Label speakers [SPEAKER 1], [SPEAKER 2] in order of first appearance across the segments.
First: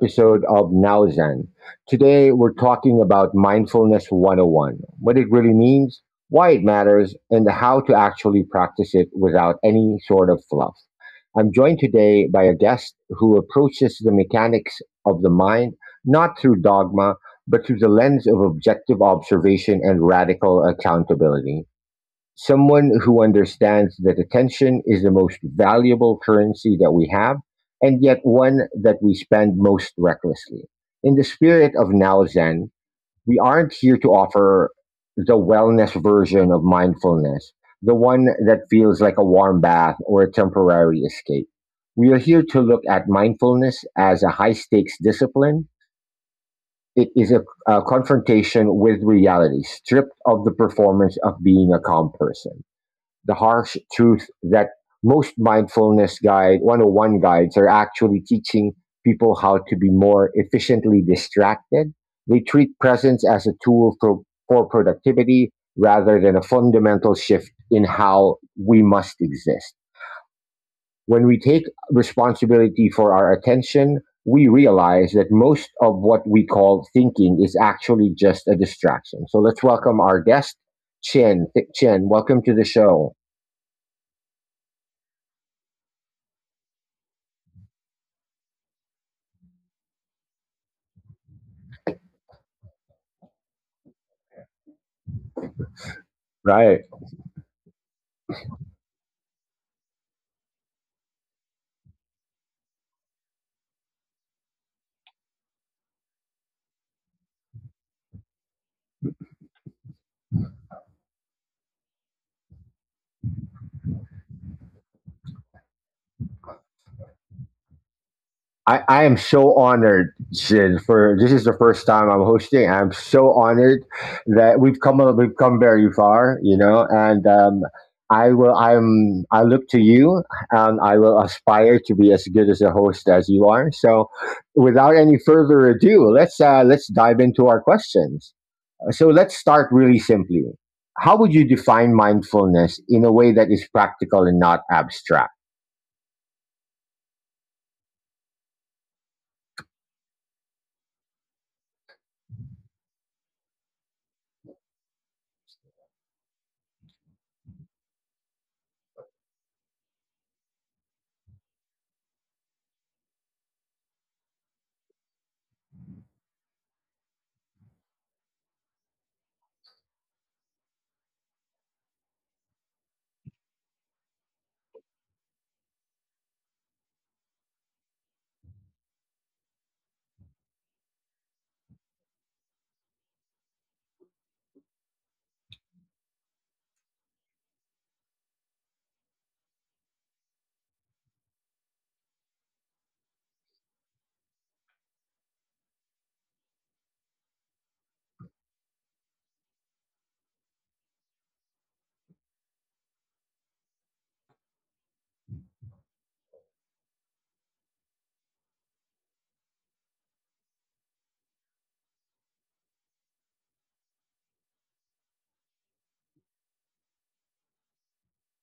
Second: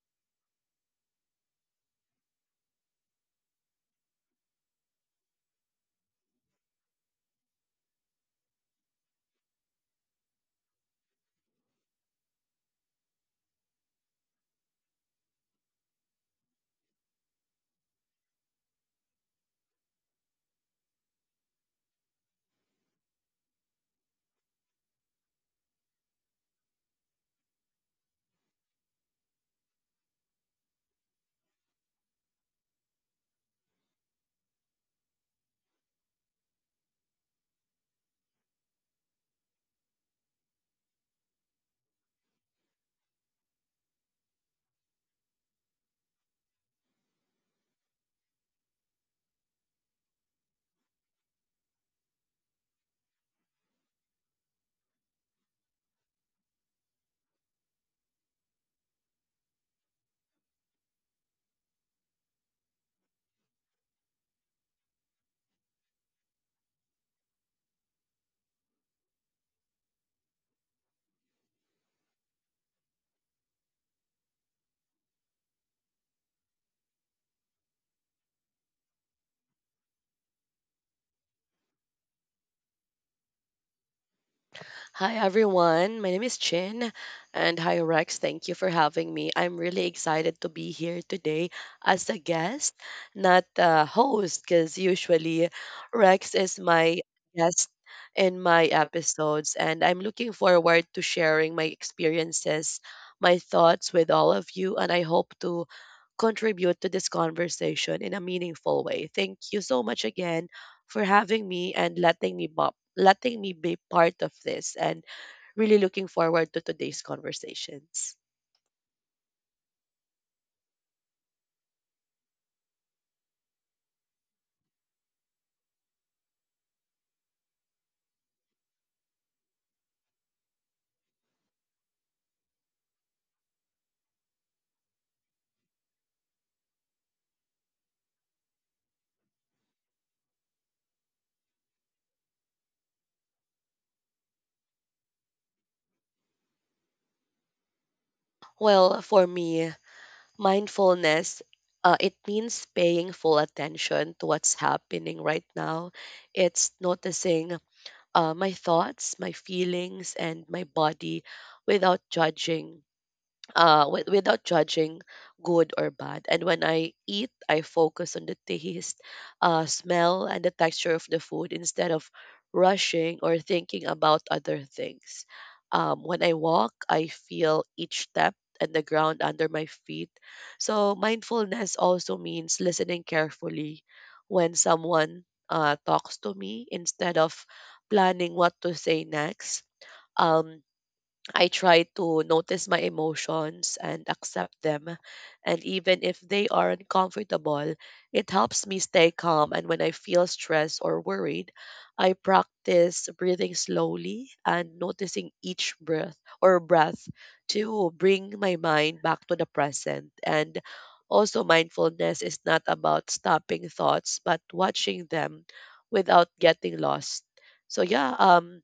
[SPEAKER 1] episode of Now Zen. Today, we're talking about Mindfulness 101, what it really means, why it matters, and how to actually practice it without any sort of fluff. I'm joined today by a guest who approaches the mechanics of the mind not through dogma, but through the lens of objective observation and radical accountability, someone who understands that attention is the most valuable currency that we have, and yet one that we spend most recklessly. In the spirit of Now Zen, we aren't here to offer the wellness version of mindfulness, the one that feels like a warm bath or a temporary escape. We are here to look at mindfulness as a high stakes discipline. It is a confrontation with reality, stripped of the performance of being a calm person, the harsh truth that most mindfulness guide 101 guides are actually teaching people how to be more efficiently distracted. They treat presence as a tool for productivity rather than a fundamental shift in how we must exist. When we take responsibility for our attention, we realize that most of what we call thinking is actually just a distraction. So let's welcome our guest, Chin. Chin, welcome to the show.
[SPEAKER 2] Hi everyone, my name is Chin, and hi Rex, thank you for having me. I'm really excited to be here today as a guest, not a host, because usually Rex is my
[SPEAKER 1] Right.
[SPEAKER 2] guest in my episodes, and I'm looking forward to sharing my experiences, my thoughts with all of you, and I hope to contribute to this conversation in a meaningful way. Thank you so much again for having me and letting me be part of this and really looking forward to today's conversations.
[SPEAKER 1] I am so honored, Shin, for this is the first time I'm hosting. I'm so honored that we've come very far, you know, and I will I'm I look to you, and I will aspire to be as good as a host as you are. So without any further ado, let's dive into our questions. So let's start really simply. How would you define mindfulness in a way that is practical and not abstract?
[SPEAKER 2] Well, for me, mindfulness, it means paying full attention to what's happening right now. It's noticing my thoughts, my feelings, and my body without judging without judging good or bad. And when I eat, I focus on the taste, smell, and the texture of the food instead of rushing or thinking about other things. When I walk, I feel each step and the ground under my feet. So, mindfulness also means listening carefully when someone talks to me instead of planning what to say next. Um, I try to notice my emotions and accept them. And even if they are uncomfortable, it helps me stay calm. And when I feel stressed or worried, I practice breathing slowly and noticing each breath to bring my mind back to the present. And also, mindfulness is not about stopping thoughts, but watching them without getting lost. So, yeah,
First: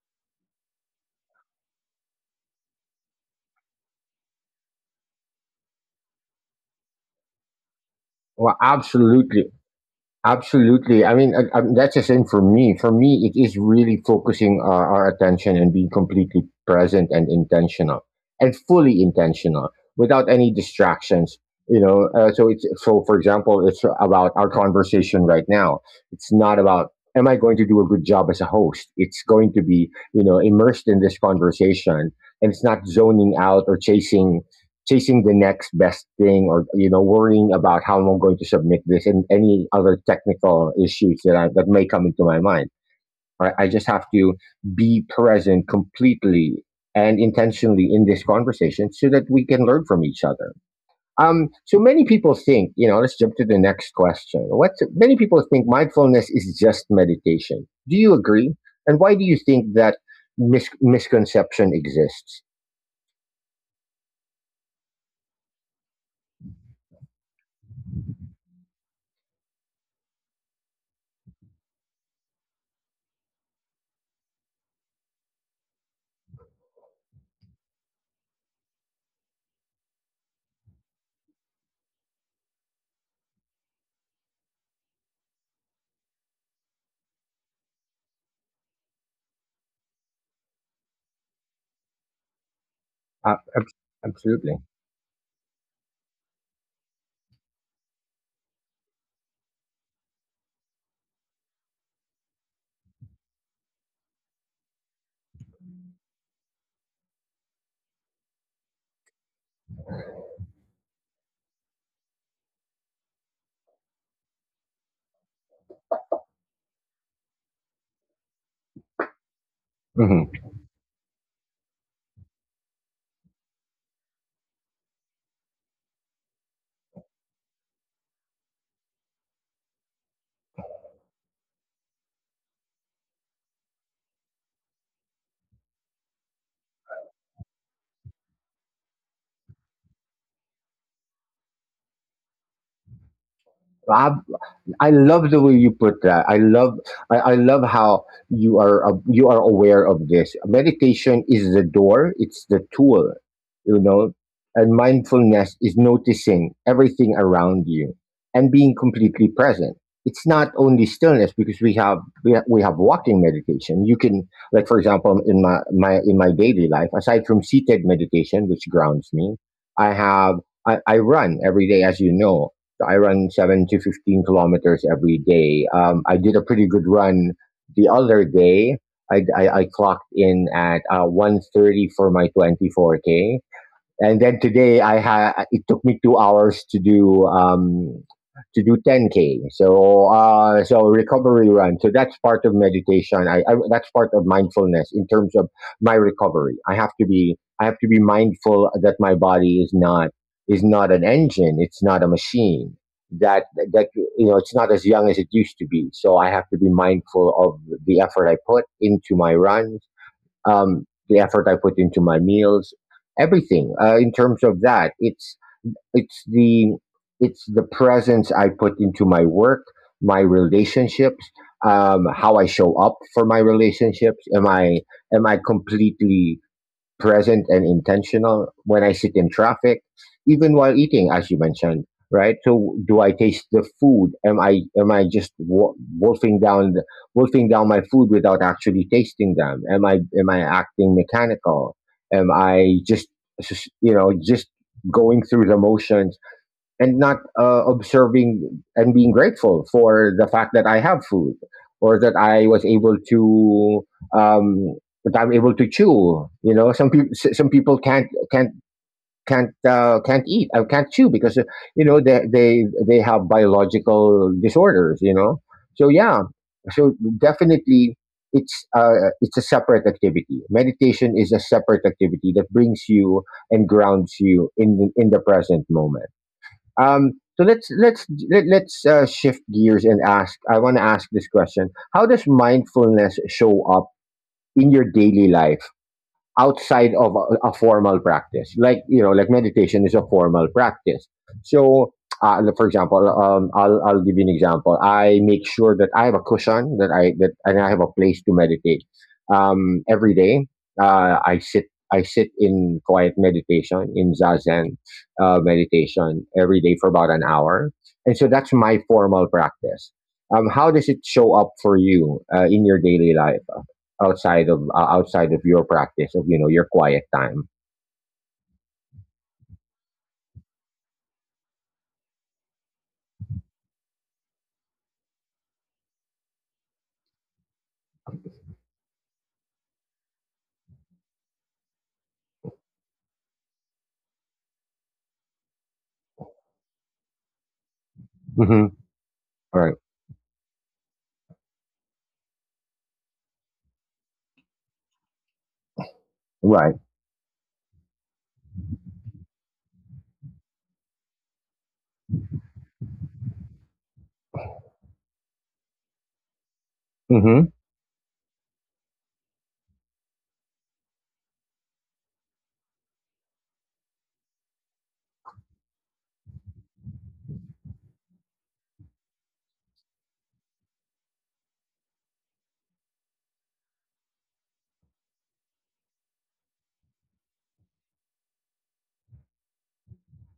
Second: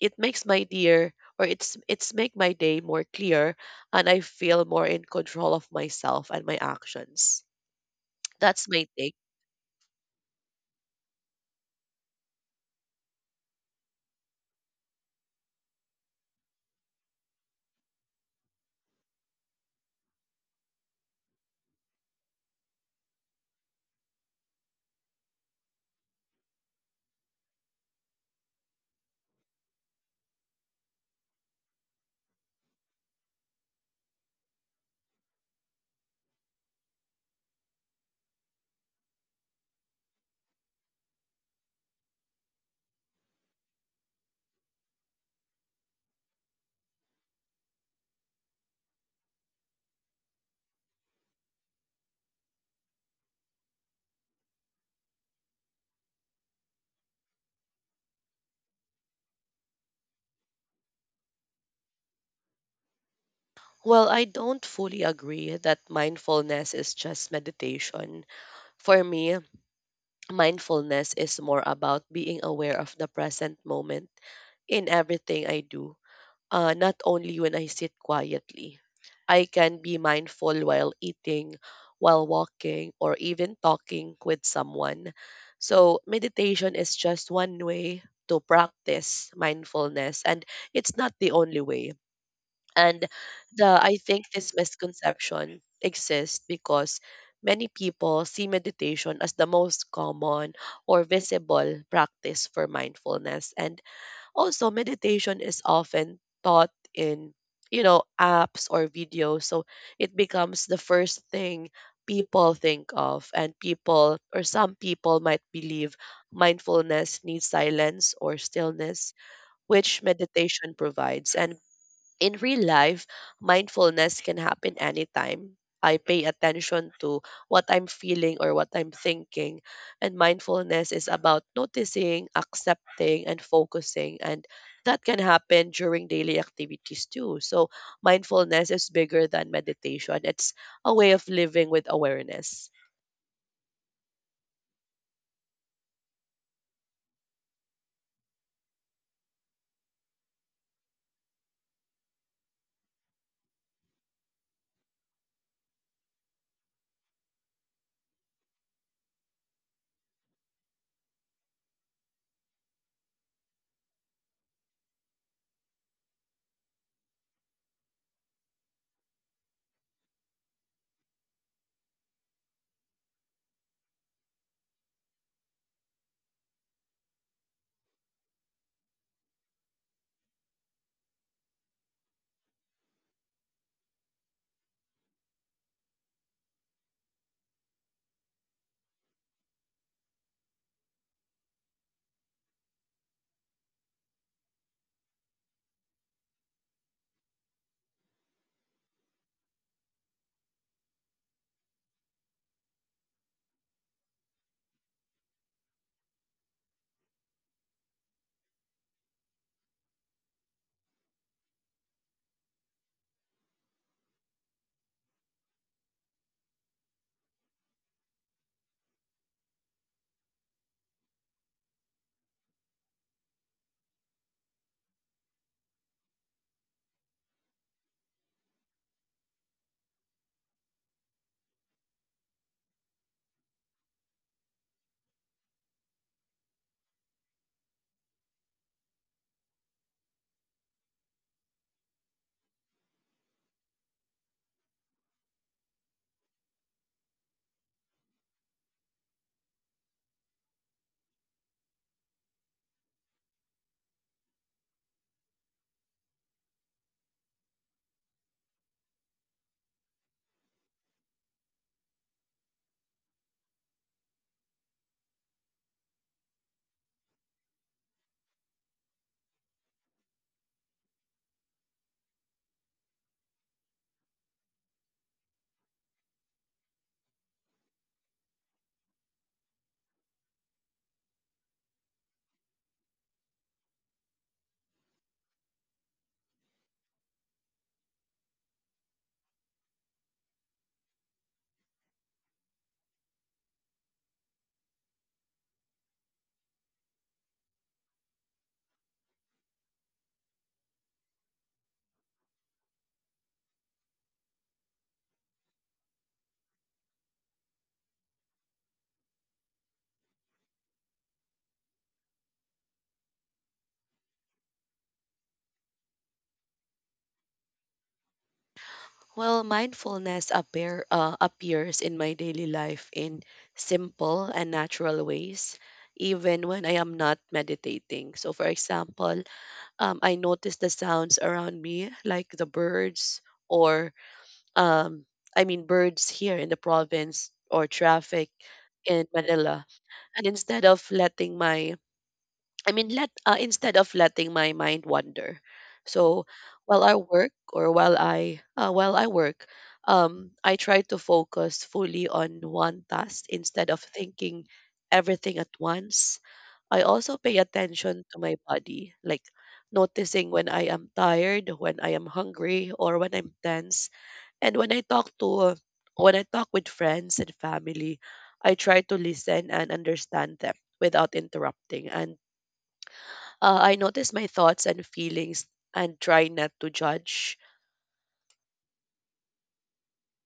[SPEAKER 2] it makes my dear or it's make my day more clear, and I feel more in control of myself and my actions.
[SPEAKER 1] Well,
[SPEAKER 2] That's my take.
[SPEAKER 1] absolutely. Absolutely. I mean, that's the same for me. For me, it is really focusing our attention and being completely present and intentional and fully intentional without any distractions. You know, so it's so. For example, it's about our conversation right now. It's not about am I going to do a good job as a host. It's going to be, you know, immersed in this conversation, and it's not zoning out or chasing the next best thing, or, you know, worrying about how I'm going to submit this and any other technical issues that that may come into my mind. Right? I just have to be present completely and intentionally in this conversation so that we can learn from each other. So many people think, you know, let's jump to the next question. What many people think mindfulness is just meditation. Do you agree? And why do you think that misconception exists?
[SPEAKER 2] Well, I don't fully agree that mindfulness is just meditation. For me, mindfulness is more about being aware of the present moment in everything I do, not only when I sit quietly. I can be mindful while eating, while walking, or even talking with someone. So, meditation is just one way to practice mindfulness, and it's not the only way. And
[SPEAKER 1] Uh, ab-
[SPEAKER 2] I think
[SPEAKER 1] Absolutely.
[SPEAKER 2] this misconception exists because many people see meditation as the most common or visible practice for mindfulness. And also, meditation is often taught in, you know, apps or videos. So it becomes the first thing people think of. And people, or some people, might believe mindfulness needs silence or stillness, which
[SPEAKER 1] Mm-hmm.
[SPEAKER 2] meditation provides. And in real life, mindfulness can happen anytime. I pay attention to what I'm feeling or what I'm thinking. And mindfulness is about noticing, accepting, and focusing. And that can happen during daily activities too. So, mindfulness is bigger than meditation, it's a way of living with awareness.
[SPEAKER 1] Rob, I love the way you put that. I love how you are aware of this. Meditation is the door, it's the tool, you know, and mindfulness is noticing everything around you and being completely present. It's not only stillness because we have walking meditation. You can, like, for example, in my, my in my daily life, aside from seated meditation which grounds me, I have I run every day, as you know. So I run seven to 15 kilometers every day. I did a pretty good run the other day. I clocked in at 130 for my 24K, and then today I had, it took me 2 hours to do 10K. So recovery run. So that's part of meditation. I that's part of mindfulness in terms of my recovery. I have to be mindful that my body is not, is not an engine. It's not a machine. That, that, you know, it's not as young as it used to be. So I have to be mindful of the effort I put into my runs, the effort I put into my meals, everything in terms of that. It's the it's the presence I put into my work, my relationships, how I show up for my relationships. Am I completely present and intentional when I sit in traffic, even while eating, as you mentioned, right? So, do I taste the food? Am I just wolfing down my food without actually tasting them? Am I acting mechanical? Am I just you know, just going through the motions and not observing and being grateful for the fact that I have food, or that I was able to um, that I'm able to chew. You know, some people can't can't can't eat, I can't chew because you know, they have biological disorders. You know, so yeah, so definitely. It's a separate activity. Meditation is a separate activity that brings you and grounds you in in the present moment. So let's let, let's shift gears and ask. I want to ask this question: how does mindfulness show up in your daily life, outside of a formal practice? Like, you know, like meditation is a formal practice. So, I'll give you an example. I make sure that I have a cushion and I have a place to meditate. Every day, uh, I sit, I sit in quiet meditation, in Zazen, meditation every day for about an hour. And so that's my formal practice. How does it show up for you in your daily life, outside of your practice of, you know, your quiet time?
[SPEAKER 2] Well, mindfulness appears in my daily life in simple and natural ways, even when I am not meditating. So, for example, I notice the sounds around me, like the birds, or um, I mean, birds here in the province, or traffic
[SPEAKER 1] Mm-hmm.
[SPEAKER 2] in
[SPEAKER 1] Right.
[SPEAKER 2] Manila. And instead of letting my I mean, let instead of letting my mind wander. So
[SPEAKER 1] Right.
[SPEAKER 2] while I work, I try to focus fully on one task instead of thinking everything at once. I also pay
[SPEAKER 1] Mm-hmm.
[SPEAKER 2] attention to my body, like noticing when I am tired, when I am hungry, or when I'm tense. And when I talk with friends and family, I try to listen and understand them without interrupting. And I notice my thoughts and feelings and try not to judge.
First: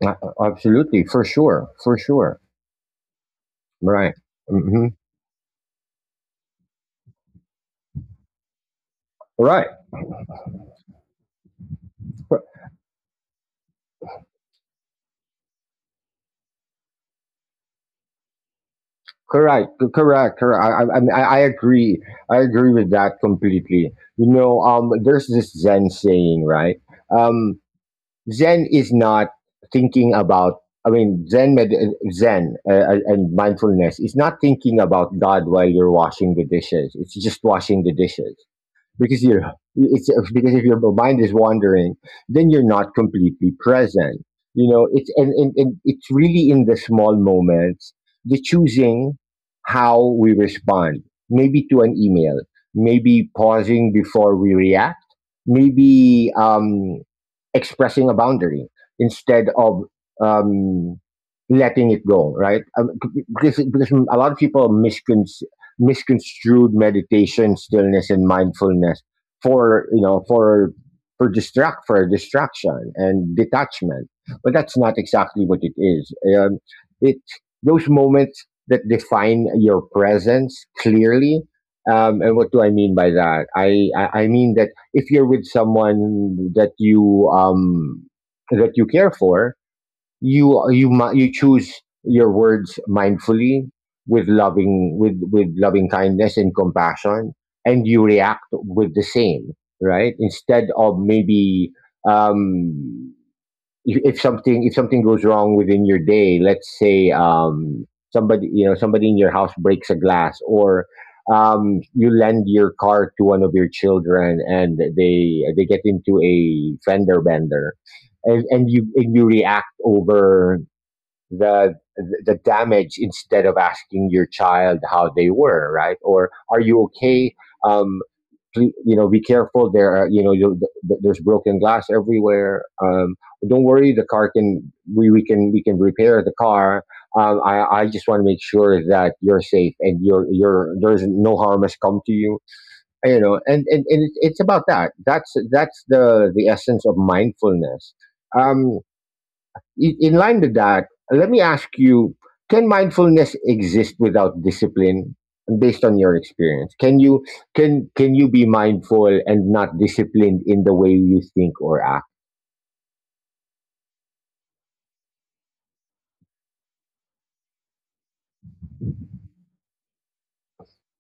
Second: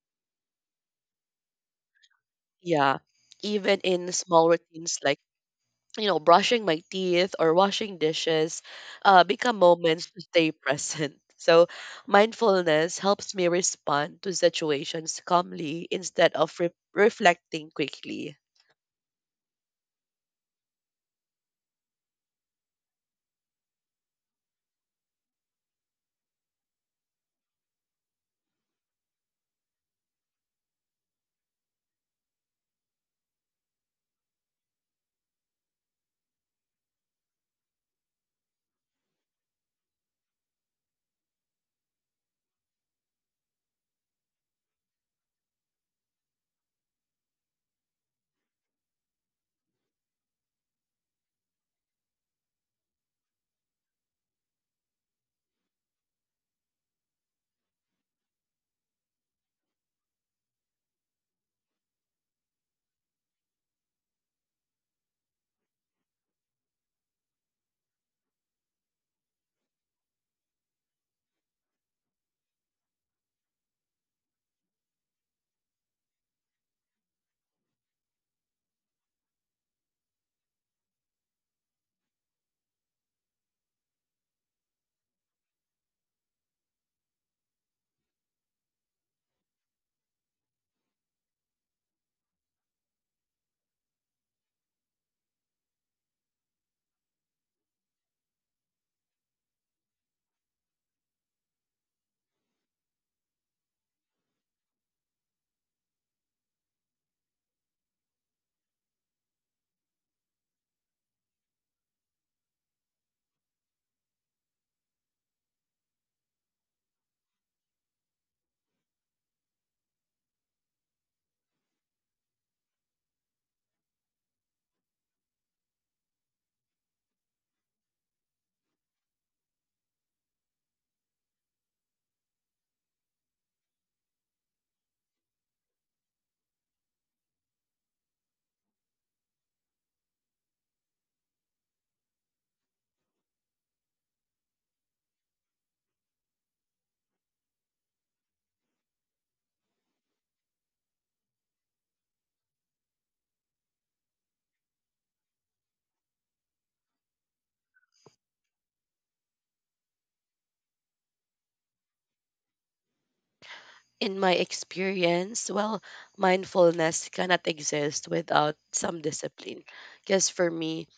[SPEAKER 1] Uh, absolutely. For sure. For sure.
[SPEAKER 2] Yeah. Even in
[SPEAKER 1] Right.
[SPEAKER 2] small
[SPEAKER 1] Mm-hmm.
[SPEAKER 2] routines like, you know, brushing my teeth or washing dishes, become
[SPEAKER 1] Right.
[SPEAKER 2] moments to stay present. So,
[SPEAKER 1] Cor-
[SPEAKER 2] mindfulness helps me respond to situations calmly instead of reflecting quickly.
[SPEAKER 1] Correct. Correct. Correct. I agree. I agree with that completely. You know, there's this Zen saying, right? Um, Zen is not thinking about. I mean, Zen, med- Zen, and mindfulness is not thinking about God while you're washing the dishes. It's just washing the dishes, because you it's because if your mind is wandering, then you're not completely present, you know. And it's really in the small moments, the choosing how we respond, maybe to an email, maybe pausing before we react, maybe expressing a boundary instead of um, letting it go, right? Um, because a lot of people misconstrued meditation, stillness, and mindfulness for, you know, for distraction and detachment. But that's not exactly what it is. It, those moments that define your presence clearly. And what do I mean by that? I mean that if you're with someone that you care for, you choose your words mindfully with loving, with loving kindness and compassion, and you react with the same, right? Instead of maybe um if something goes wrong within your day, let's say, somebody, you know, somebody in your house breaks a glass, or you lend your car to one of your children and they get into a fender bender, and you react over the the damage, instead of asking your child how they were. Right? Or are you okay? Um, please, you know, be careful, there are, you know, there's broken glass everywhere. Um, don't worry, the car, we can, we can repair the car. I just want to make sure that you're safe, and you're, there's no harm has come to you, you know. And it's about that, that's the essence of mindfulness. Um, in line with that, let me ask you, can mindfulness exist without discipline? Based on your experience, can you, can you be mindful and not disciplined in the way you think or act?
[SPEAKER 2] In my experience, well, mindfulness cannot exist without some discipline. Because for me,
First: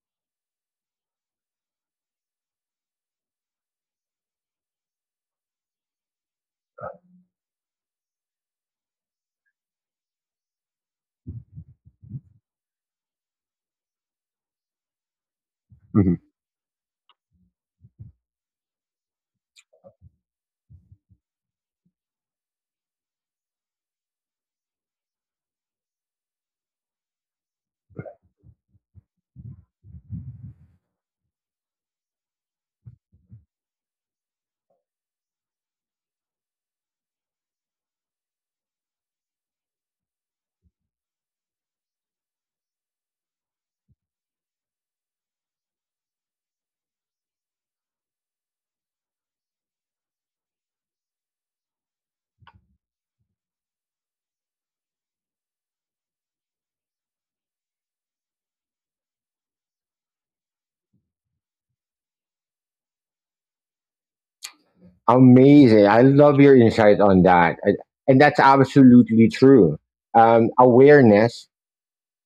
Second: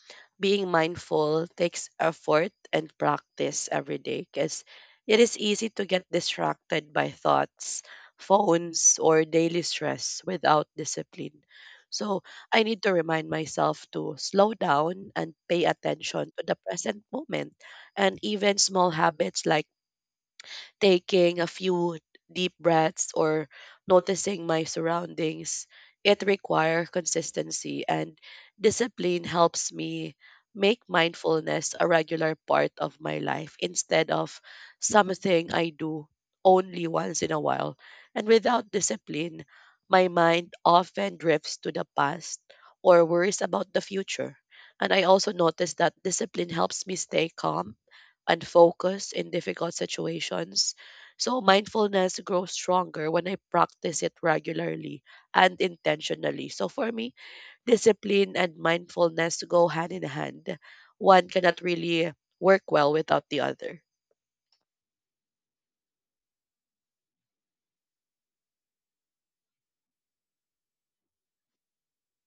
[SPEAKER 2] being mindful takes effort and practice every day because it is easy to get distracted by thoughts, phones, or daily stress without discipline. So I need to remind myself to slow down and pay
[SPEAKER 1] Hmm.
[SPEAKER 2] attention to the present moment. And even small habits like taking a few deep breaths or noticing my surroundings, it requires consistency, and discipline helps me make mindfulness a regular part of my life instead of something I do only once in a while. And without discipline, my mind often drifts to the past or worries about the future. And I also notice that discipline helps me stay calm and focus in difficult situations. So, mindfulness grows stronger when I practice it regularly and intentionally. So, for me, discipline and mindfulness go hand in hand. One cannot really work well without the other.
[SPEAKER 1] Amazing, I love your insight on that, and that's absolutely true. Um, awareness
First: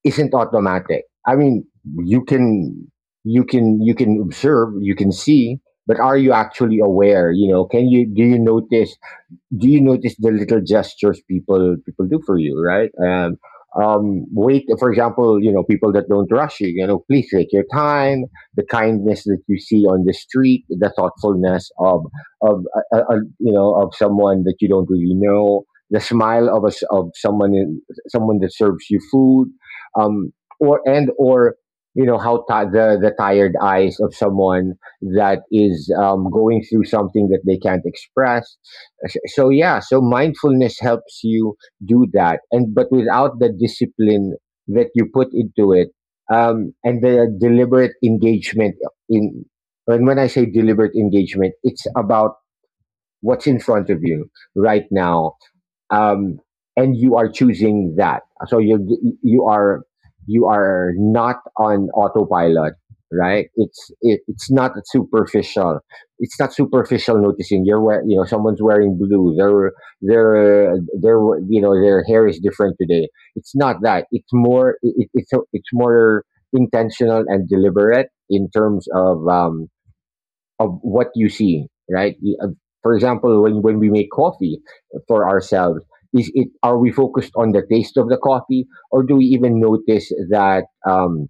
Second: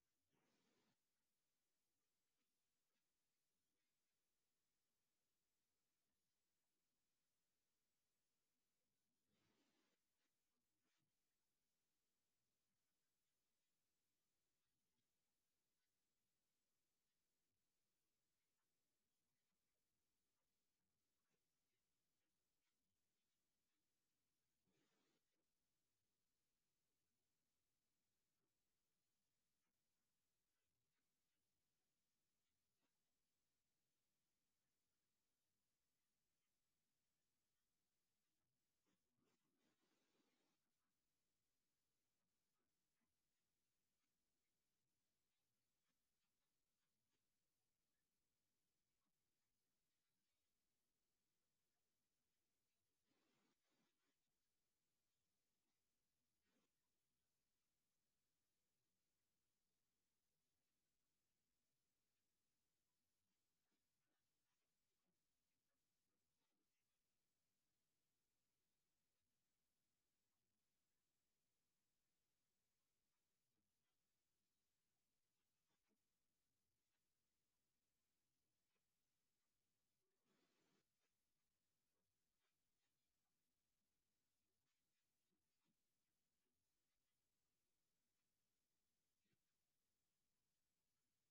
[SPEAKER 1] isn't automatic. I mean, you can, observe, you can see, but are you actually aware? You know, can you, do you notice, do you notice the little gestures people people do for you, right? Wait, for example, you know, people that don't rush you, you know, please take your time. The kindness that you see on the street, the thoughtfulness of someone that you don't really know, the smile of a s of someone someone that serves you food, um, or you know how ti the tired eyes of someone that is going through something that they can't express. So mindfulness helps you do that, and but without the discipline that you put into it, and the deliberate engagement in and when I say deliberate engagement, it's about what's in front of you right now, um, and you are choosing that. So you are, you are not on autopilot, right? It's not superficial. It's not superficial noticing you're wearing, you know, someone's wearing blue. Their you know, their hair is different today. It's not that. It's more intentional and deliberate in terms of what you see, right? uh, For example, when we make coffee for ourselves, is it are we focused on the taste of the coffee, or do we even notice that,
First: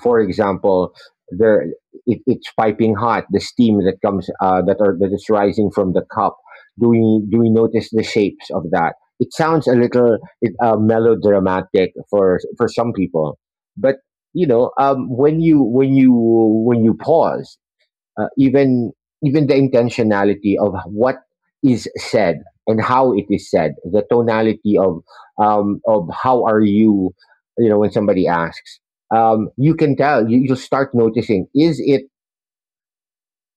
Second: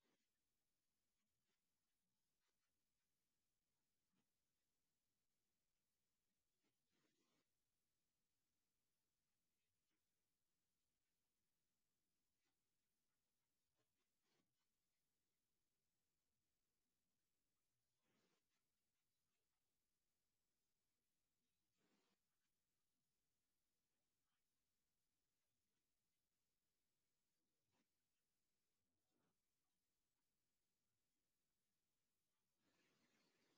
[SPEAKER 1] for example, there it's piping hot, the steam that comes that are that is rising from the cup? Do we do we notice the shapes of that? It sounds a little melodramatic for some people, but you know, when you when you when you pause, uh, even even the intentionality of what is said and how it is said, the tonality of how are you, you know, when somebody asks, you can tell you'll start noticing is it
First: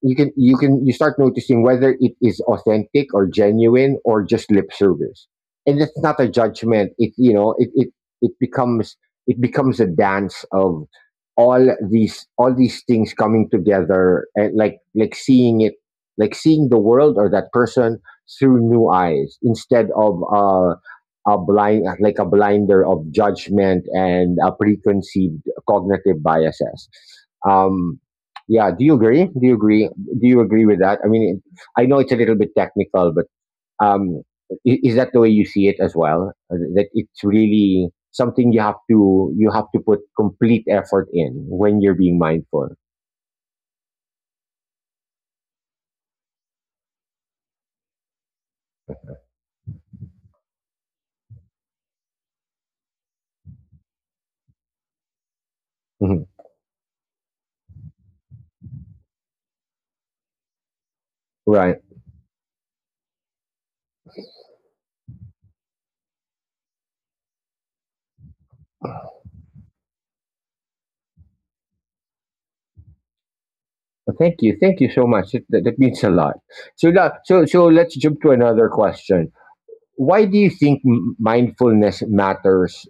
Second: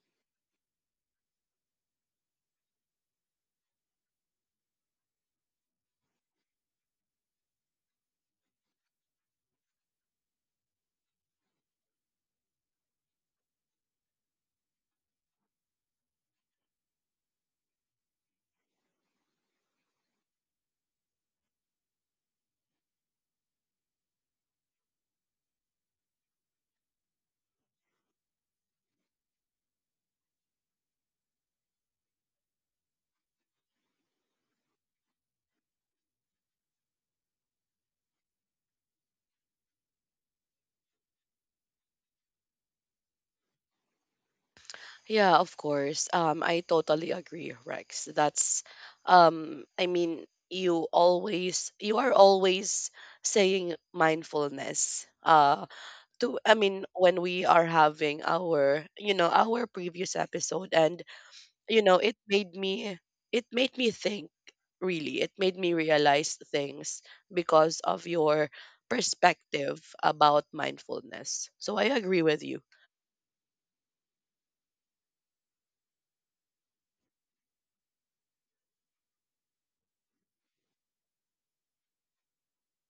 [SPEAKER 1] you start noticing whether it is authentic or genuine or just lip service. And it's not a judgment, it you know it it, it becomes, it becomes a dance of all these things coming together and like seeing it, like seeing the world or that person through new eyes instead of a blind, like a blinder of judgment and a preconceived cognitive biases. um yeah, do you agree with that? I mean, I know it's a little bit technical, but um, is that the way you see it as well? That it's really something you have to put complete effort in when you're being mindful.
[SPEAKER 2] Yeah, of course. I totally agree, Rex. That's, I mean, you are always saying mindfulness.
[SPEAKER 1] Mhm.
[SPEAKER 2] To I mean, when we are having our, you know, our previous episode, and
[SPEAKER 1] Right.
[SPEAKER 2] you know it made me think, really, it made me realize things because of your perspective about mindfulness, so I agree with you.
[SPEAKER 1] Well, thank you. Thank you so much. That means a lot. So, so let's jump to another question. Why do you think mindfulness matters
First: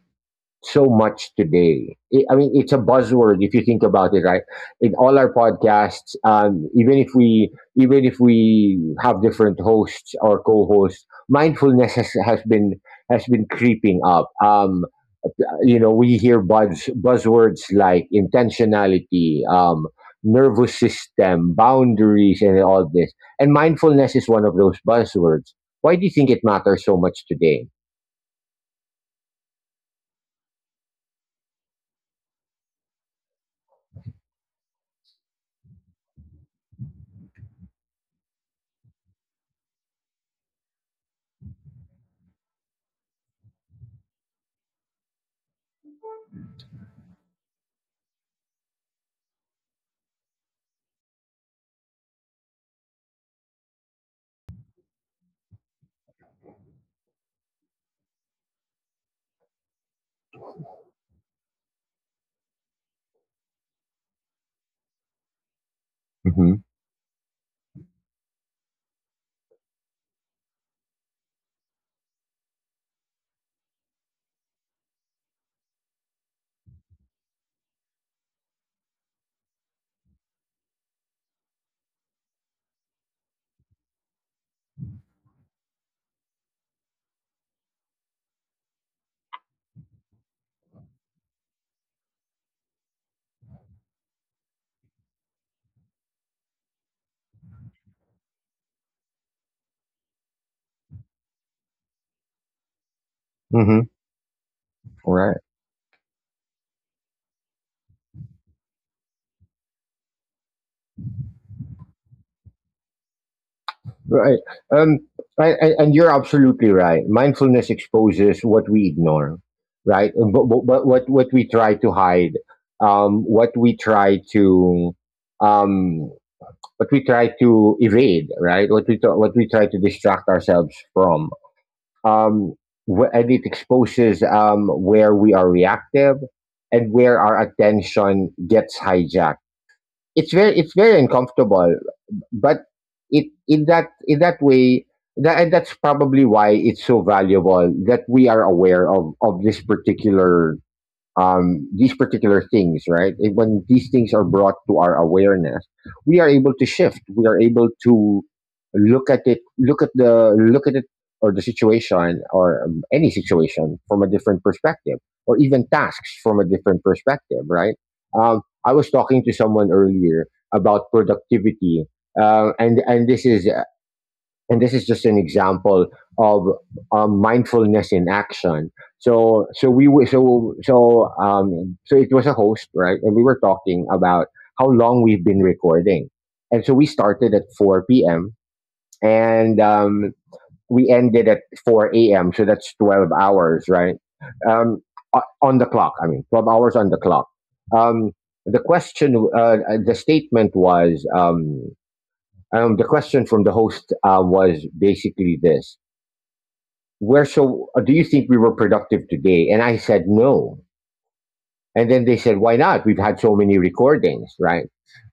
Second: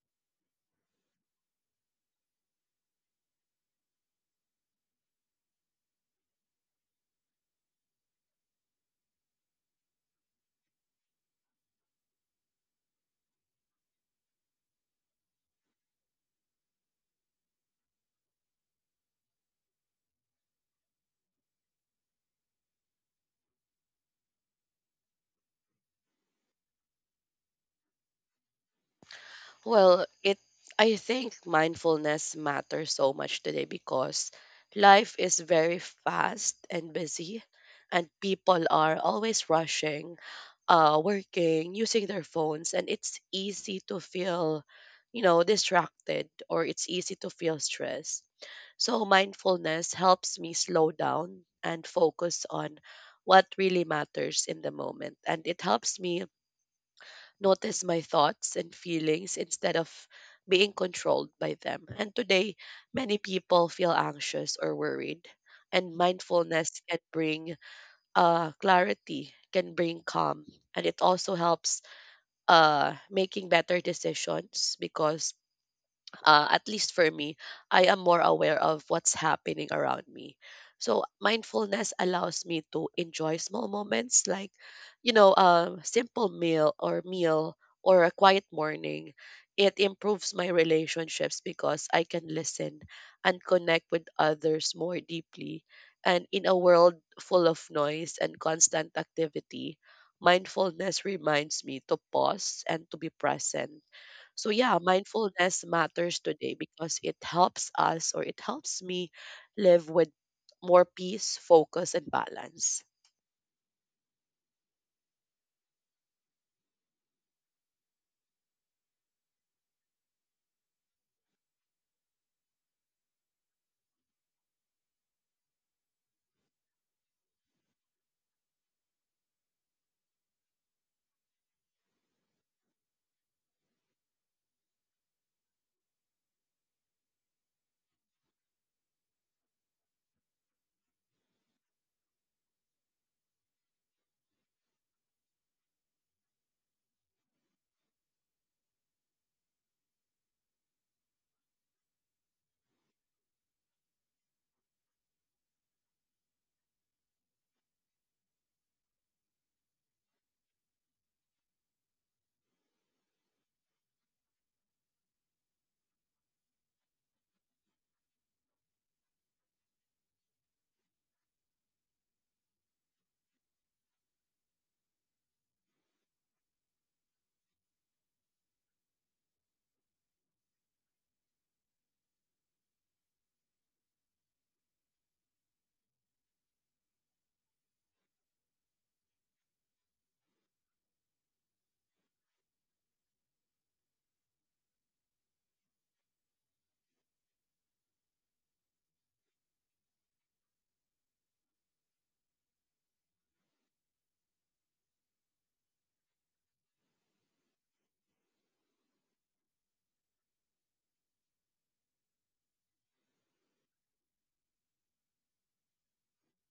[SPEAKER 1] so much today? I mean, it's a buzzword if you think about it, right? In all our podcasts, even if we, even if we have different hosts or co-hosts, mindfulness has been, has been creeping up. You know, we hear buzzwords like intentionality, nervous system, boundaries, and all this. And mindfulness is one of those buzzwords. Why do you think it matters so much today?
[SPEAKER 2] Well, it I think mindfulness matters so much today because life is very fast and busy, and people are always rushing, working, using their phones, and it's easy to feel, you know, distracted, or it's easy to feel stressed. So, mindfulness helps me slow down and focus on what really matters in the moment. And it helps me notice my thoughts and feelings instead of being controlled by them. And today, many people feel anxious or worried. And mindfulness can
[SPEAKER 1] Mm-hmm.
[SPEAKER 2] bring clarity, can bring calm, and it also helps, making better decisions because, at least for me, I am more aware of what's happening around me. So mindfulness allows me to enjoy small moments like, you know, a simple meal or a quiet morning. It improves my relationships because I can listen and connect with others more deeply. And in a world full of noise and constant activity, mindfulness reminds me to pause and to be present. So yeah, mindfulness matters today
[SPEAKER 1] Mm-hmm.
[SPEAKER 2] because it helps us, or it helps me live with more peace, focus, and balance.
[SPEAKER 1] Right. Um, I, and you're absolutely right. Mindfulness exposes what we ignore, right? But, but what we try to hide, um, what we try to, um, what we try to evade, right? What we try to distract ourselves from. Um, and it exposes, where we are reactive and where our attention gets hijacked. It's very uncomfortable, but it in that way, and that's probably why it's so valuable that we are aware of this particular, these particular things, right? And when these things are brought to our awareness, we are able to shift. We are able to look at it, look at it, or the situation, or any situation from a different perspective, or even tasks from a different perspective, right? I was talking to someone earlier about productivity, and this is just an example of mindfulness in action. So so we w- so so so it was a host, right, and we were talking about how long we've been recording, and so we started at four p.m. and we ended at four a.m. So that's 12 hours, right? Um, on the clock. I mean, 12 hours on the clock. Um, the question, the statement was. The question from the host was basically this: Where so do you think we were productive today? And I said no. And then they said, "Why not? We've had so many recordings, right?"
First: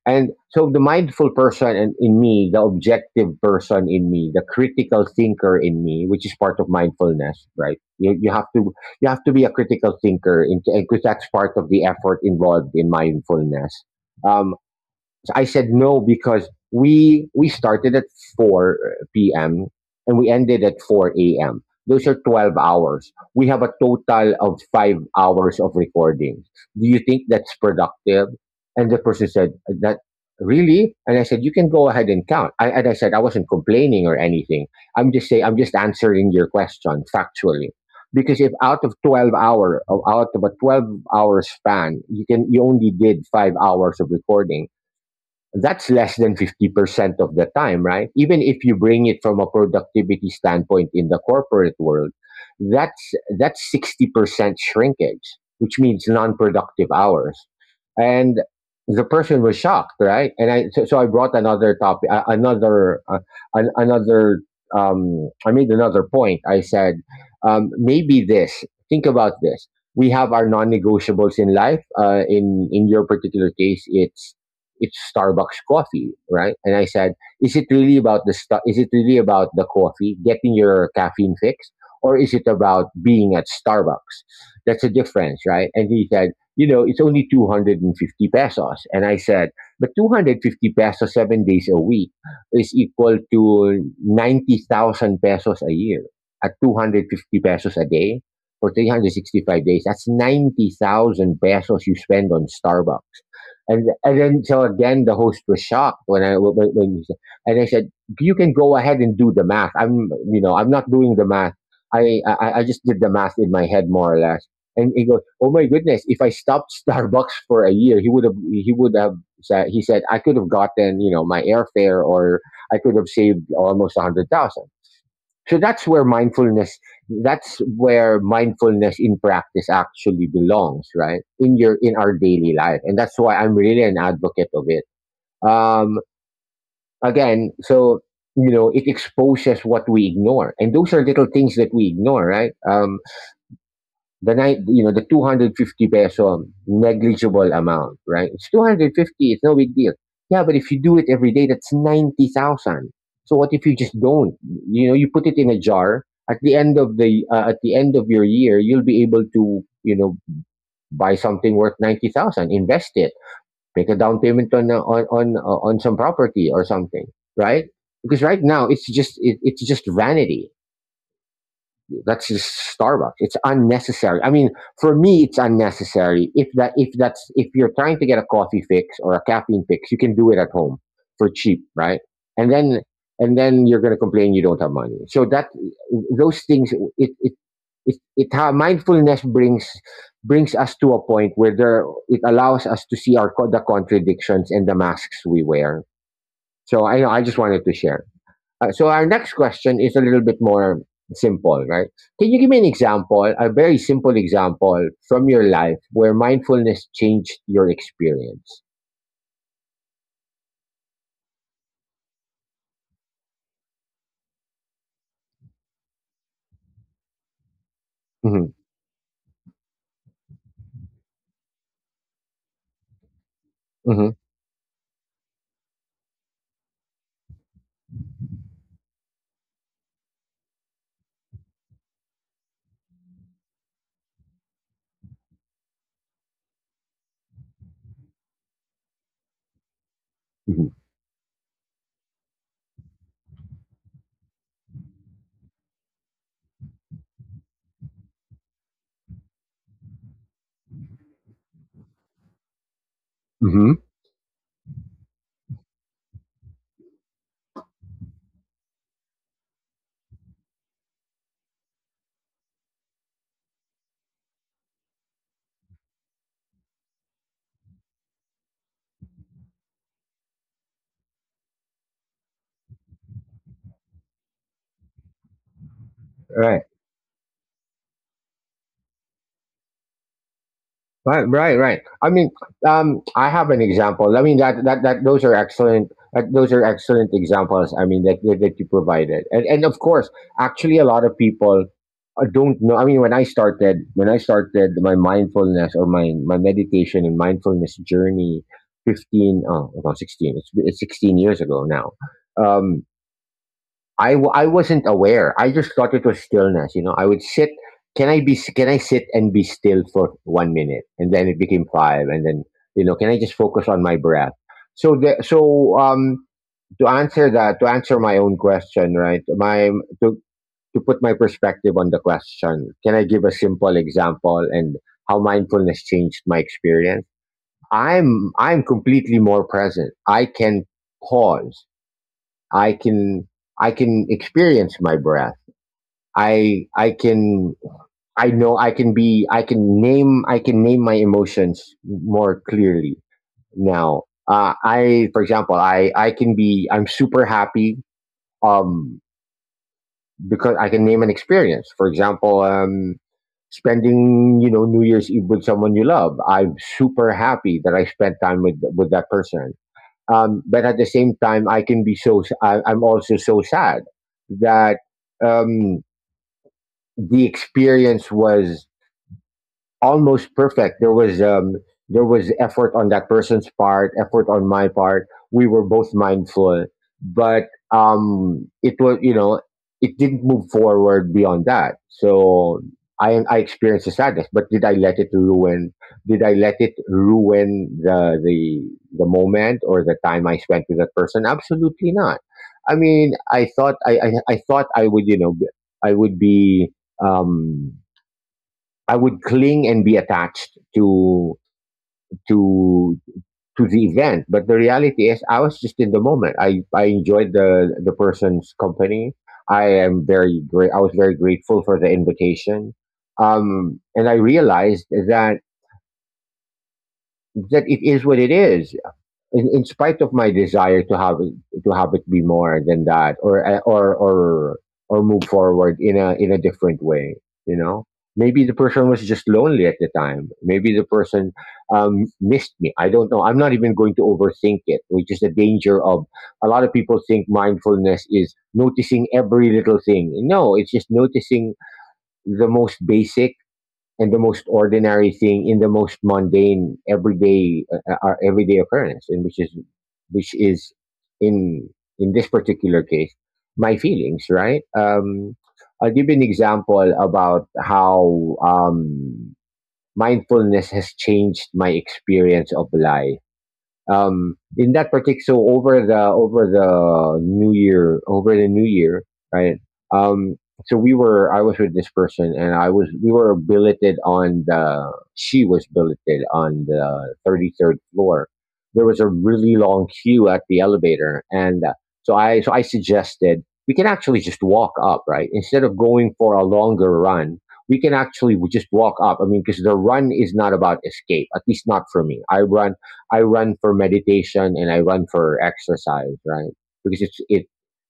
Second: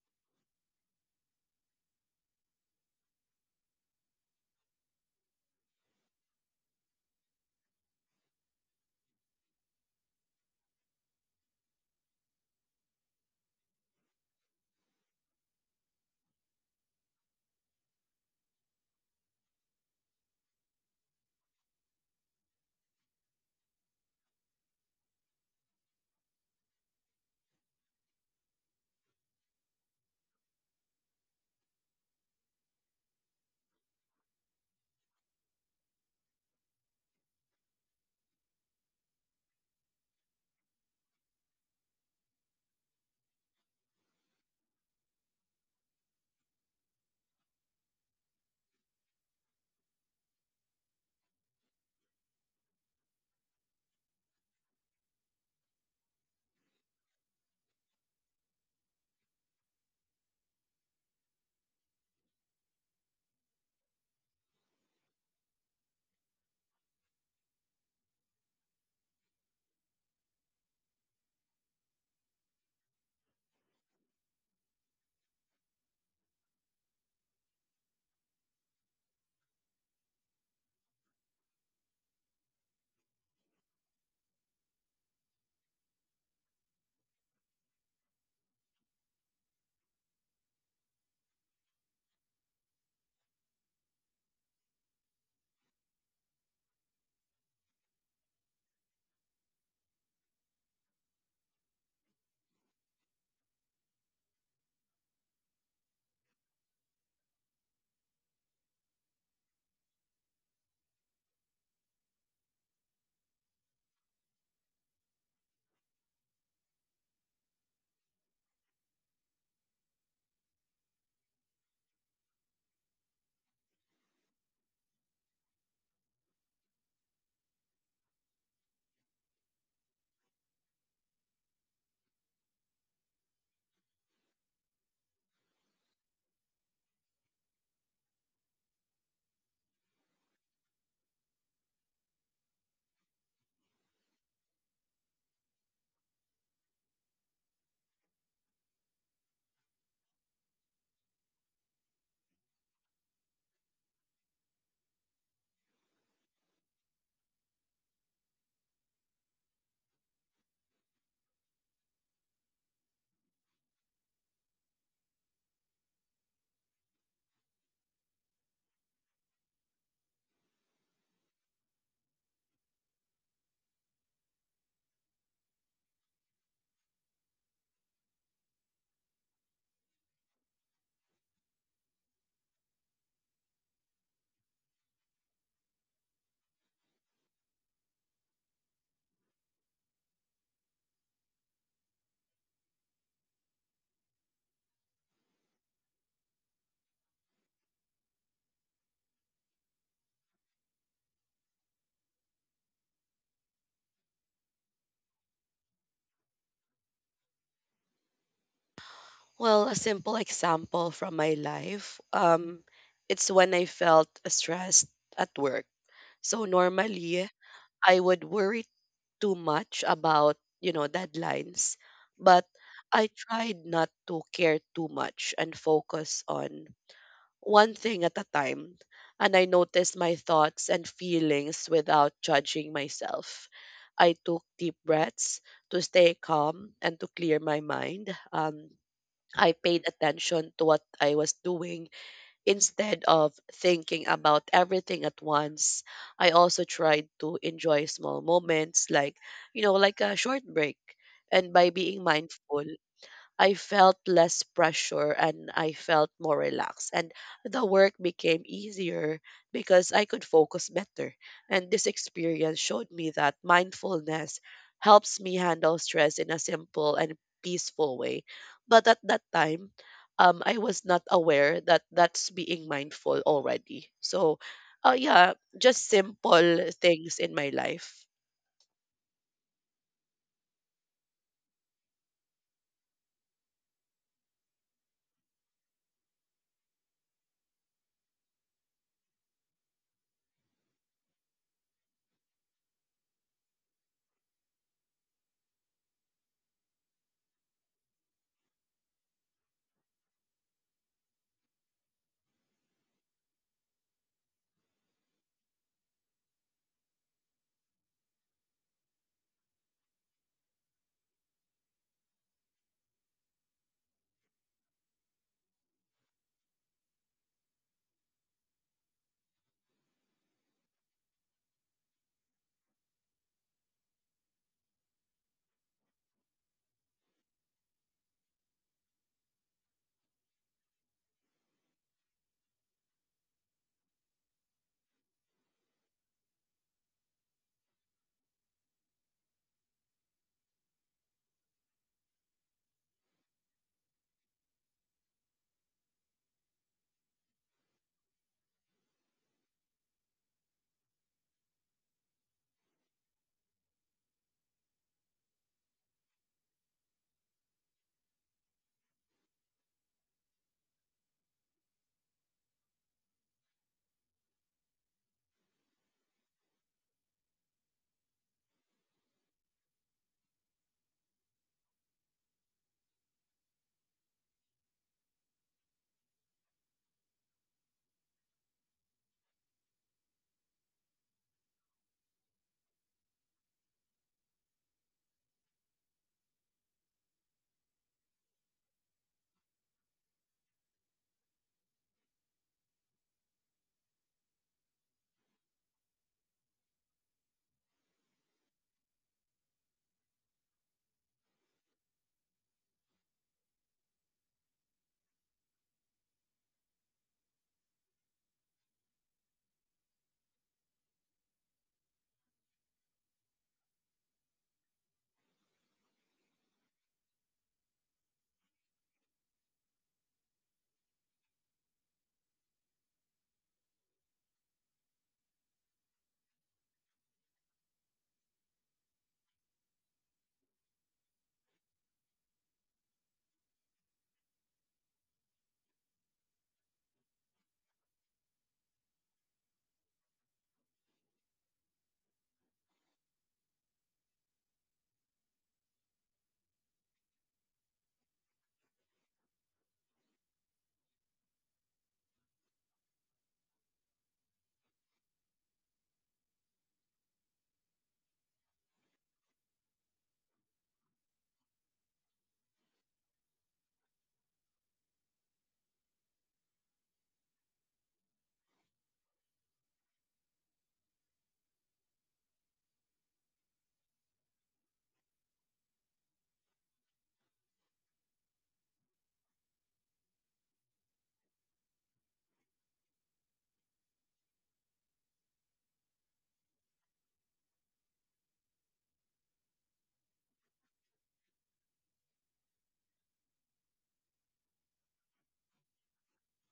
[SPEAKER 1] And so the mindful person in me, the objective person in me, the critical thinker in me, which is part of mindfulness, right? You have to, you have to be a critical thinker, because that's part of the effort involved in mindfulness. Um, so I said no because we started at 4 p.m. and we ended at 4 a.m. Those are 12 hours. We have a total of 5 hours of recording. Do you think that's productive? And the person said, that really?" And I said, you can go ahead and count. I said, I wasn't complaining or anything. I'm just saying, I'm just answering your question factually. Because if out of a 12-hour span, you only did 5 hours of recording, that's less than 50% of the time, right? Even if you bring it from a productivity standpoint in the corporate world, that's that's 60% shrinkage, which means non-productive hours. And the person was shocked, right? So I brought another topic, another I made another point. I said, maybe this. Think about this. We have our non-negotiables in life. In your particular case, it's Starbucks coffee, right? And I said, is it really about the coffee, getting your caffeine fix, or is it about being at Starbucks? That's a difference, right? And he said, you know, it's only 250 pesos. And I said, but 250 pesos 7 days a week is equal to 90,000 pesos a year at 250 pesos a day for 365 days. That's 90,000 pesos you spend on Starbucks. And then so Again, the host was shocked when when you said, and I said, "You can go ahead and do the math. I'm, you know, I'm not doing the math. I just did the math in my head more or less." And he goes, "Oh my goodness! If I stopped Starbucks for a year, he would have said he said I could have gotten, you know, my airfare, or I could have saved almost 100,000." So that's where mindfulness, that's where mindfulness in practice actually belongs, right? In your in our daily life. And that's why I'm really an advocate of it. Um Again, so you know, it exposes what we ignore. And those are little things that we ignore, right? The night You know, the 250 peso negligible amount, right? It's 250, it's no big deal. Yeah, but if you do it every day, that's 90,000. So what if you just don't, you know, you put it in a jar? At the end of the at the end of your year, you'll be able to, you know, buy something worth 90,000, invest it, make a down payment on on some property or something, right? Because right now it's just vanity. That's just Starbucks. It's unnecessary. I mean, for me, it's unnecessary. If that's, if you're trying to get a coffee fix or a caffeine fix, you can do it at home for cheap, right? And then, and then you're going to complain you don't have money. So that those things, it it it how mindfulness brings, brings us to a point where there it allows us to see our the contradictions and the masks we wear. So I know, I just wanted to share. So our next question is a little bit more simple, right? Can you give me an example, a very simple example from your life where mindfulness changed your experience?
[SPEAKER 2] Well, a simple example from my life, it's when I felt stressed at work. So
[SPEAKER 1] Mm-hmm.
[SPEAKER 2] normally I would worry too much about, you know, deadlines, but
[SPEAKER 1] Mm-hmm.
[SPEAKER 2] I tried not to care too much and focus on one thing at a time, and I noticed my thoughts and feelings without judging myself. I took deep breaths to stay calm and to clear my mind. I paid attention to what I was doing instead of thinking about everything at once. I also tried to enjoy small moments like, you know, like a short break. And by being mindful,
[SPEAKER 1] Mm-hmm. Hmm.
[SPEAKER 2] I felt less pressure and I felt more relaxed. And the work became easier because I could focus better. And this experience showed me that mindfulness helps me handle stress in a simple and peaceful way. But at that time, I was not aware that that's being mindful already. So, yeah,
[SPEAKER 1] Right.
[SPEAKER 2] just simple things in my life.
[SPEAKER 1] Right. I mean, I have an example. I mean that those are excellent. Those are excellent examples. I mean that you provided, and of course, actually, a lot of people don't know. I mean, when I started my mindfulness or my meditation and mindfulness journey, 15, oh, no, 16. It's 16 years ago now. Um, I wasn't aware. I just thought it was stillness. You know, I would sit. Can I be? Can I sit and be still for 1 minute? And then it became five. And then, you know, can I just focus on my breath? So the so to answer that to answer my own question, right? My to to put my perspective on the question, can I give a simple example and how mindfulness changed my experience? I'm completely more present. I can pause. I can I can experience my breath. I can I know I can be I can name my emotions more clearly now. I for example I can be I'm super happy um because I can name an experience. For example, spending New Year's Eve with someone you love. I'm super happy that I spent time with that person. But at the same time, I can be so I am also so sad that um the experience was almost perfect. There was effort on that person's part, effort on my part. We were both mindful, but it was it didn't move forward beyond that. So I experienced the sadness, but did I let it ruin? Did I let it ruin the moment or the time I spent with that person? Absolutely not. I mean, I thought I would I would be um I would cling and be attached to to the event. But the reality is, I was just in the moment. I enjoyed the person's company. I am very great. I was very grateful for the invitation, and I realized that it is what it is, in spite of my desire to have it be more than that, or or move forward in a different way. you know maybe the person was just lonely at the time. Maybe the person missed me. I don't know. I'm not even going to overthink it, which is the danger of — a lot of people think mindfulness is noticing every little thing. No, it's just noticing the most basic and the most ordinary thing in the most mundane everyday everyday occurrence, and which is which is in in this particular case my feelings, right? I'll give you an example about how mindfulness has changed my experience of life. In that particular so Over the over the new year, right? um, so we were I was with this person, and I was we were billeted on the she was billeted on the 33rd floor. There was a really long queue at the elevator, and so I suggested we can actually just walk up, right, instead of going for a longer run. We can actually just walk up. I mean, because the run is not about escape, at least not for me. I run for meditation, and I run for exercise, right? Because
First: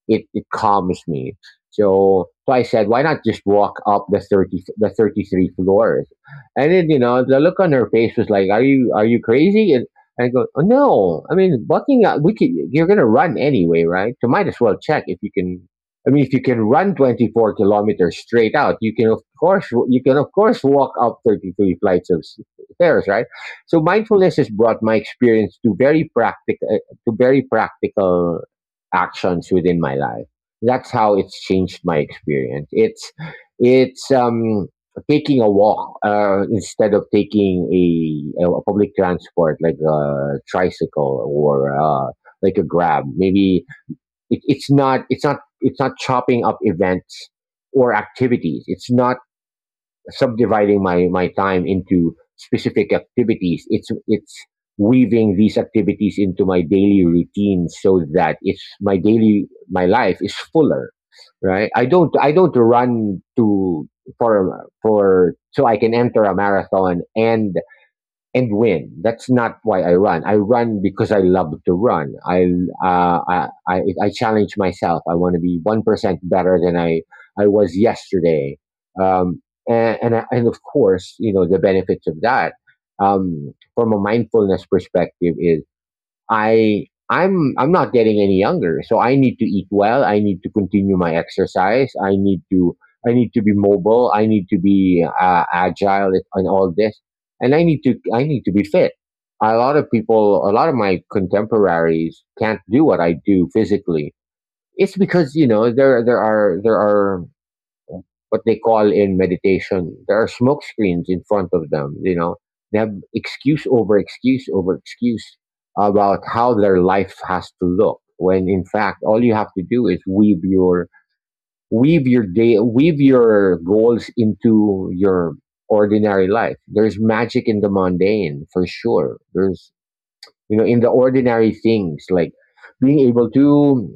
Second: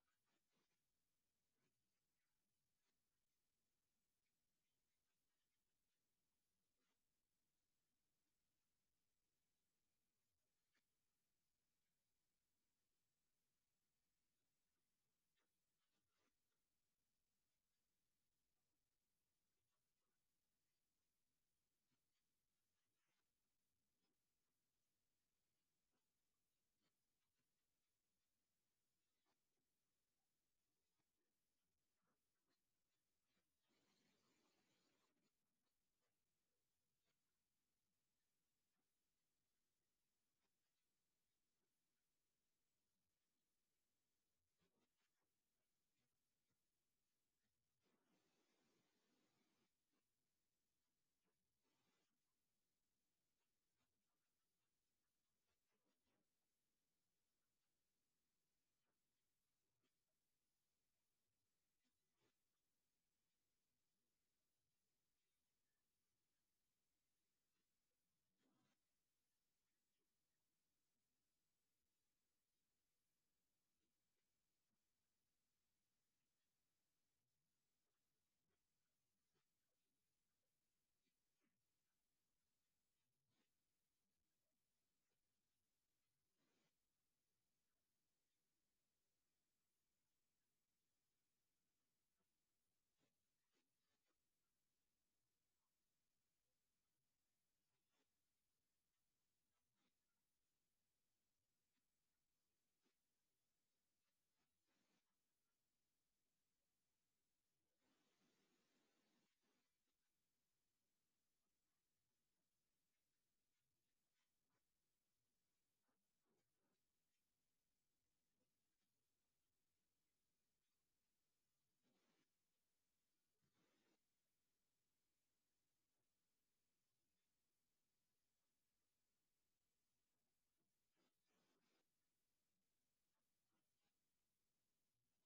[SPEAKER 1] it calms me. So I said, why not just walk up the thirty the 33 floors? And then you know the look on her face was like, are you crazy? And I go, oh, no. I mean, walking up, we can, you're gonna run anyway, right? So might as well check if you can. I mean, if you can run 24 kilometers straight out, you can of course walk up 33 flights of stairs, right? So mindfulness has brought my experience to very practical to very practical actions within my life. That's how it's changed my experience. It's taking a walk instead of taking a public transport like a tricycle, or like a grab. Maybe it's not chopping up events or activities. It's not subdividing my time into specific activities. It's weaving these activities into my daily routine, so that it's my daily my life is fuller, right? I don't run to for so I can enter a marathon and win. That's not why I run. I run because I love to run. I challenge myself. I want to be 1% better than I was yesterday. Um, and of course, you know, the benefits of that, from a mindfulness perspective, is I'm not getting any younger. So I need to eat well. I need to continue my exercise. I need to be mobile. I need to be agile and all this. And I need to be fit. A lot of people, a lot of my contemporaries can't do what I do physically. It's because there are what they call in meditation. There are smoke screens in front of them. You know, they have excuse over excuse over excuse about how their life has to look. When in fact, all you have to do is weave your weave your goals into your ordinary life. There's magic in the mundane for sure. There's, in the ordinary things, like being able to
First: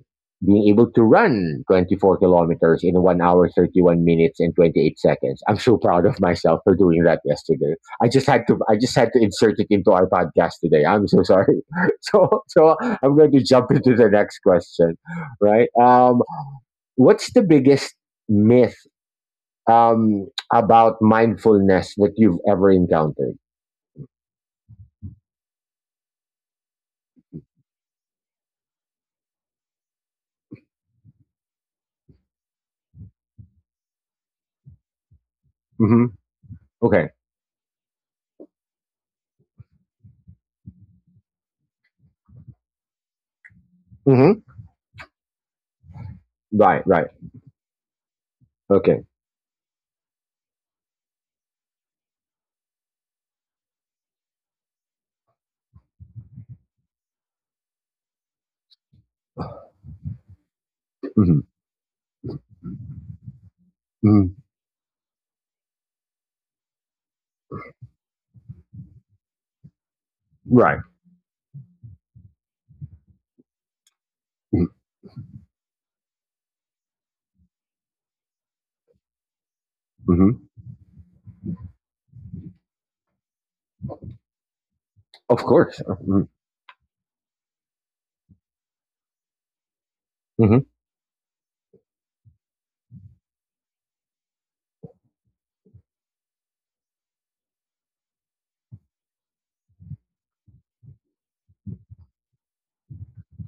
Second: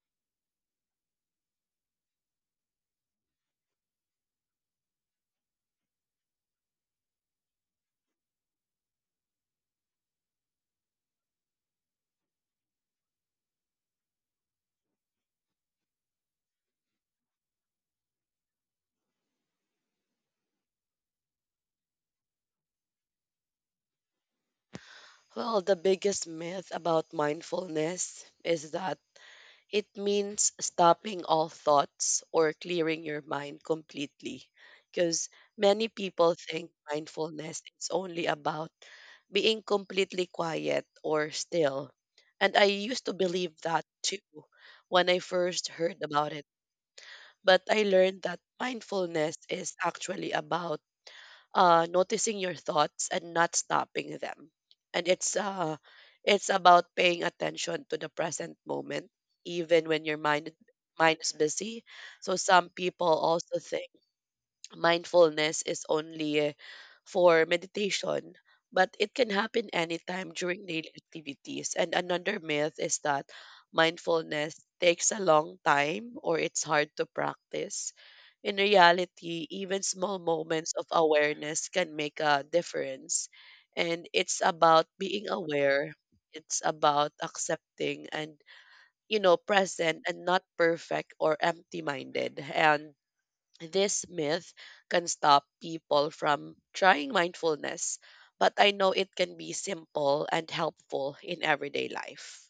[SPEAKER 1] being able to run 24 kilometers in 1 hour 31 minutes and 28 seconds. I'm so proud of myself for doing that yesterday. I just had to insert it into our podcast today. I'm so sorry. so so I'm going to jump into the next question, right? What's the biggest myth, um about mindfulness, that you've ever encountered?
[SPEAKER 2] Well, the biggest myth about mindfulness is that it means stopping all thoughts or clearing your mind completely. Because
[SPEAKER 1] Hmm.
[SPEAKER 2] many people
[SPEAKER 1] Okay.
[SPEAKER 2] think mindfulness is only about being completely quiet or still. And I used to believe
[SPEAKER 1] Hmm.
[SPEAKER 2] that too when I first heard
[SPEAKER 1] Right,
[SPEAKER 2] about it.
[SPEAKER 1] right.
[SPEAKER 2] But I learned that
[SPEAKER 1] Okay.
[SPEAKER 2] mindfulness is actually about noticing your thoughts and not stopping them. And it's about paying attention to the present moment, even when your mind
[SPEAKER 1] Hmm.
[SPEAKER 2] mind is busy. So some people also think mindfulness is only for meditation, but it can happen
[SPEAKER 1] Right.
[SPEAKER 2] anytime during daily activities. And another myth is that mindfulness takes a long time or it's hard to practice. In reality,
[SPEAKER 1] Hmm.
[SPEAKER 2] even small moments of awareness can make a difference. And it's
[SPEAKER 1] Of
[SPEAKER 2] about
[SPEAKER 1] course.
[SPEAKER 2] being aware, it's about accepting and, you know,
[SPEAKER 1] Hmm.
[SPEAKER 2] present and not perfect or empty minded. And this myth can stop people from trying mindfulness, but I know it can be simple and helpful in everyday life.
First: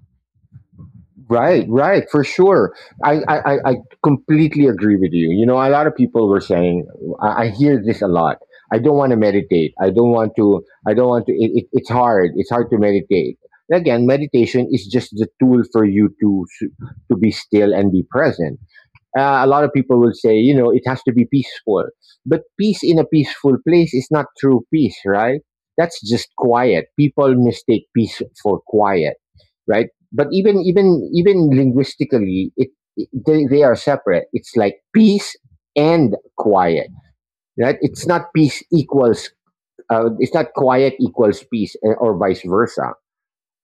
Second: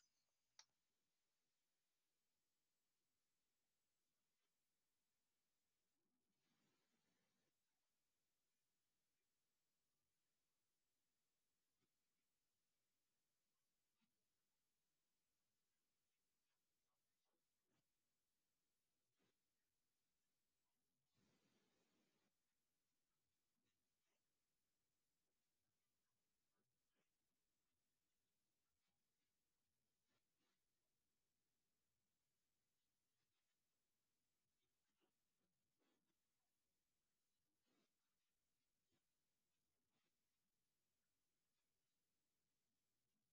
[SPEAKER 1] Right, right, for sure. I completely agree with you. You know, a lot of people were saying, I hear this a lot. I don't want to meditate. I don't want to, I don't want to, it's hard. It's hard to meditate. Again, meditation is just the tool for you to be still and be present. A lot of people will say, you know, it has to be peaceful. But peace in a peaceful place is not true peace, right? That's just quiet. People mistake peace for quiet, right? But even linguistically, it they are separate. It's like peace and quiet, right? It's not peace equals. It's not quiet equals peace, or vice versa.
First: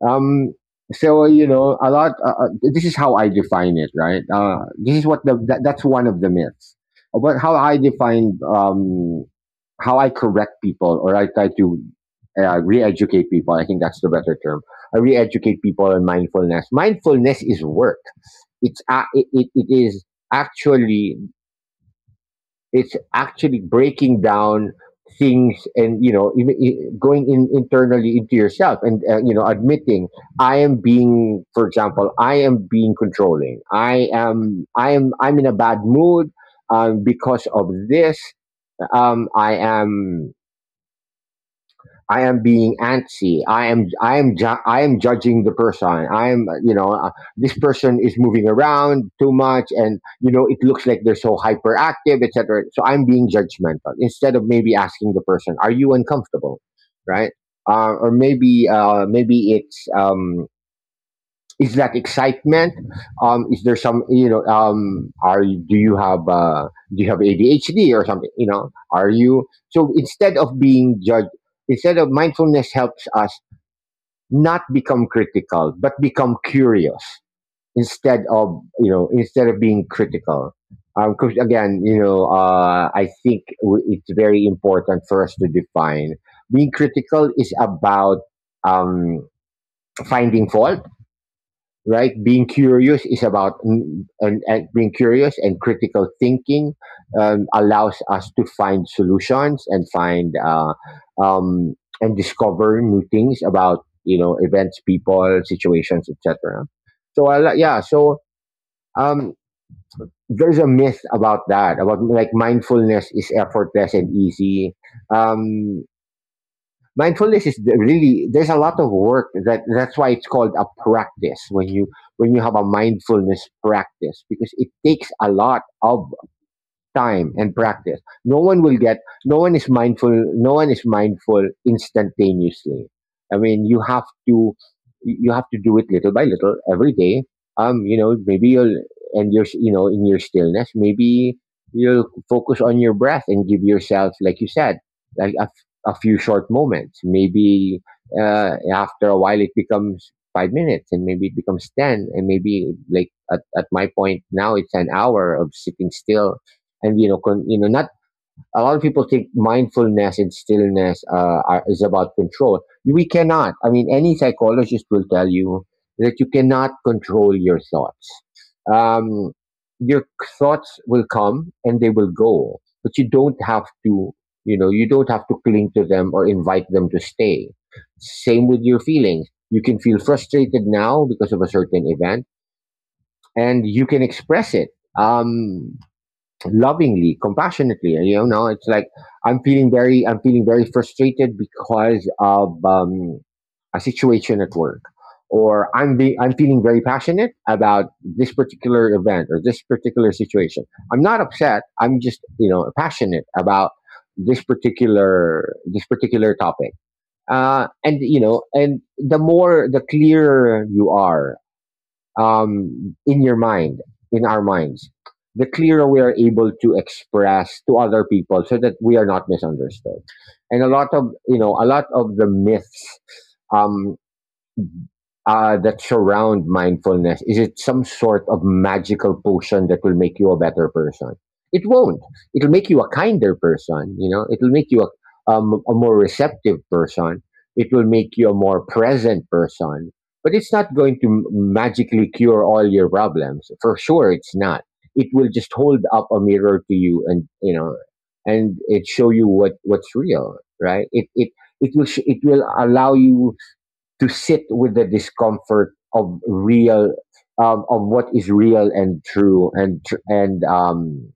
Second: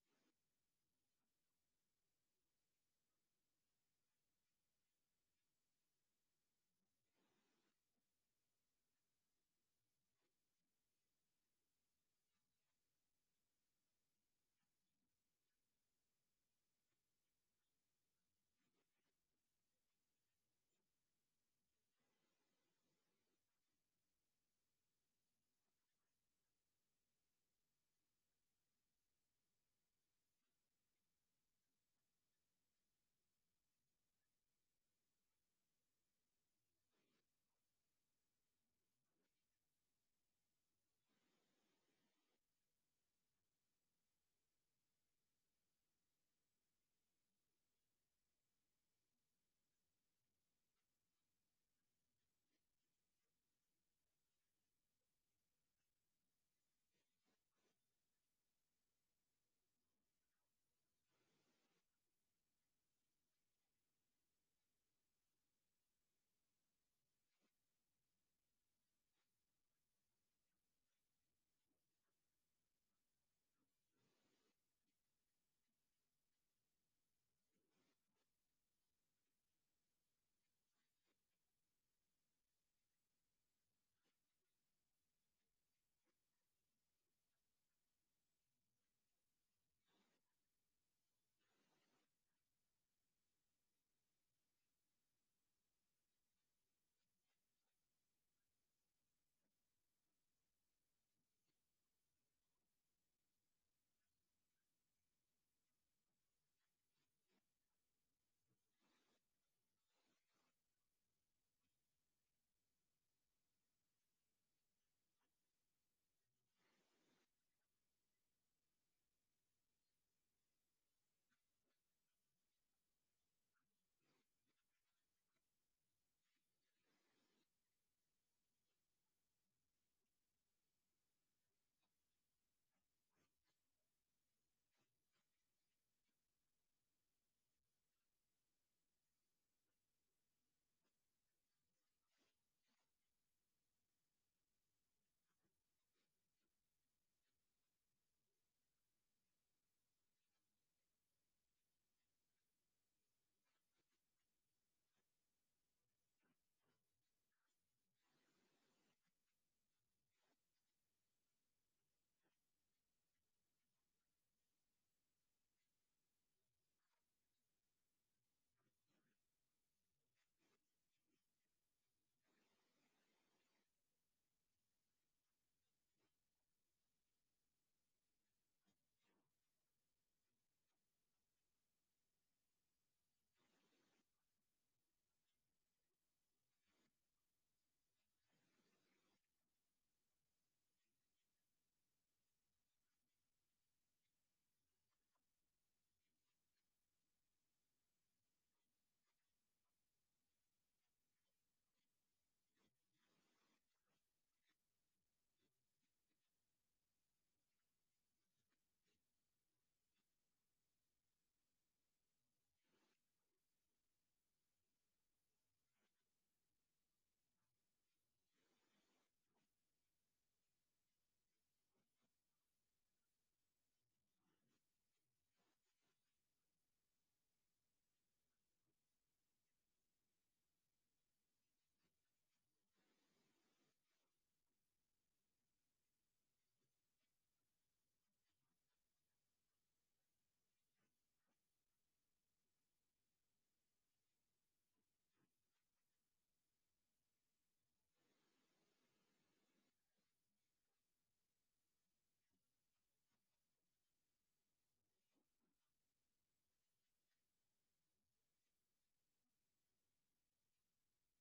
[SPEAKER 1] Um, you know, a lot. This is how I define it, right? This is what the that, That's one of the myths. But how I define, how I correct people, or I try to re-educate people. I think that's the better term. I re-educate people on mindfulness. Mindfulness is work. It is actually — it's actually breaking down things, and going in internally into yourself and, admitting, I am being, for example, I am being controlling. I'm in a bad mood, because of this. um, i am I am being antsy. I am judging the person. I am you know This person is moving around too much, and you know, it looks like they're so hyperactive, etc. So I'm being judgmental instead of maybe asking the person, "Are you uncomfortable?" Right? Or maybe Maybe it's, is that excitement, is there some, are you — do you have ADHD or something? You know, are you — so instead of being judged, instead of — mindfulness helps us not become critical, but become curious, instead of, instead of being critical. 'Cause again, I think — it's very important for us to define — being critical is about, um finding fault, right? Being curious is about — and being curious, and critical thinking, allows us to find solutions and find, um, and discover new things about, you know, events, people, situations, etc. Yeah, so, um, there's a myth about that, about like mindfulness is effortless and easy. Um, Mindfulness is — really, there's a lot of work. That that's why it's called a practice, when you — when you have a mindfulness practice, because it takes a lot of time and practice. no one will get no one is mindful. Instantaneously. I mean, you have to — you have to do it little by little every day. You know, maybe you'll — and you're, you know, in your stillness, maybe you'll focus on your breath and give yourself, like you said, like a few short moments. Maybe after a while it becomes 5 minutes, and maybe it becomes 10, and maybe, like, at my point now it's an hour of sitting still. And, you know, not — a lot of people think mindfulness and stillness, is about control. We cannot. I mean, any psychologist will tell you that you cannot control your thoughts. Um, your thoughts will come and they will go, but you don't have to. You know, you don't have to cling to them or invite them to stay. Same with your feelings. You can feel frustrated now because of a certain event, and you can express it, um, lovingly, compassionately. You know, it's like I'm feeling very frustrated because of a situation at work, or I'm feeling very passionate about this particular event or this particular situation. I'm not upset. I'm just, passionate about this particular topic. And the clearer you are in your mind, in our minds, the clearer we are able to express to other people so that we are not misunderstood. And a lot of the myths, um, that surround mindfulness? Is it some sort of magical potion that will make you a better person? It won't. It'll make you a kinder person. You know, it'll make you a more receptive person. It will make you a more present person. But it's not going to magically cure all your problems. For sure, it's not. It will just hold up a mirror to you, and and it show you what's real, right? It will allow you to sit with the discomfort of real of what is real and true and and um,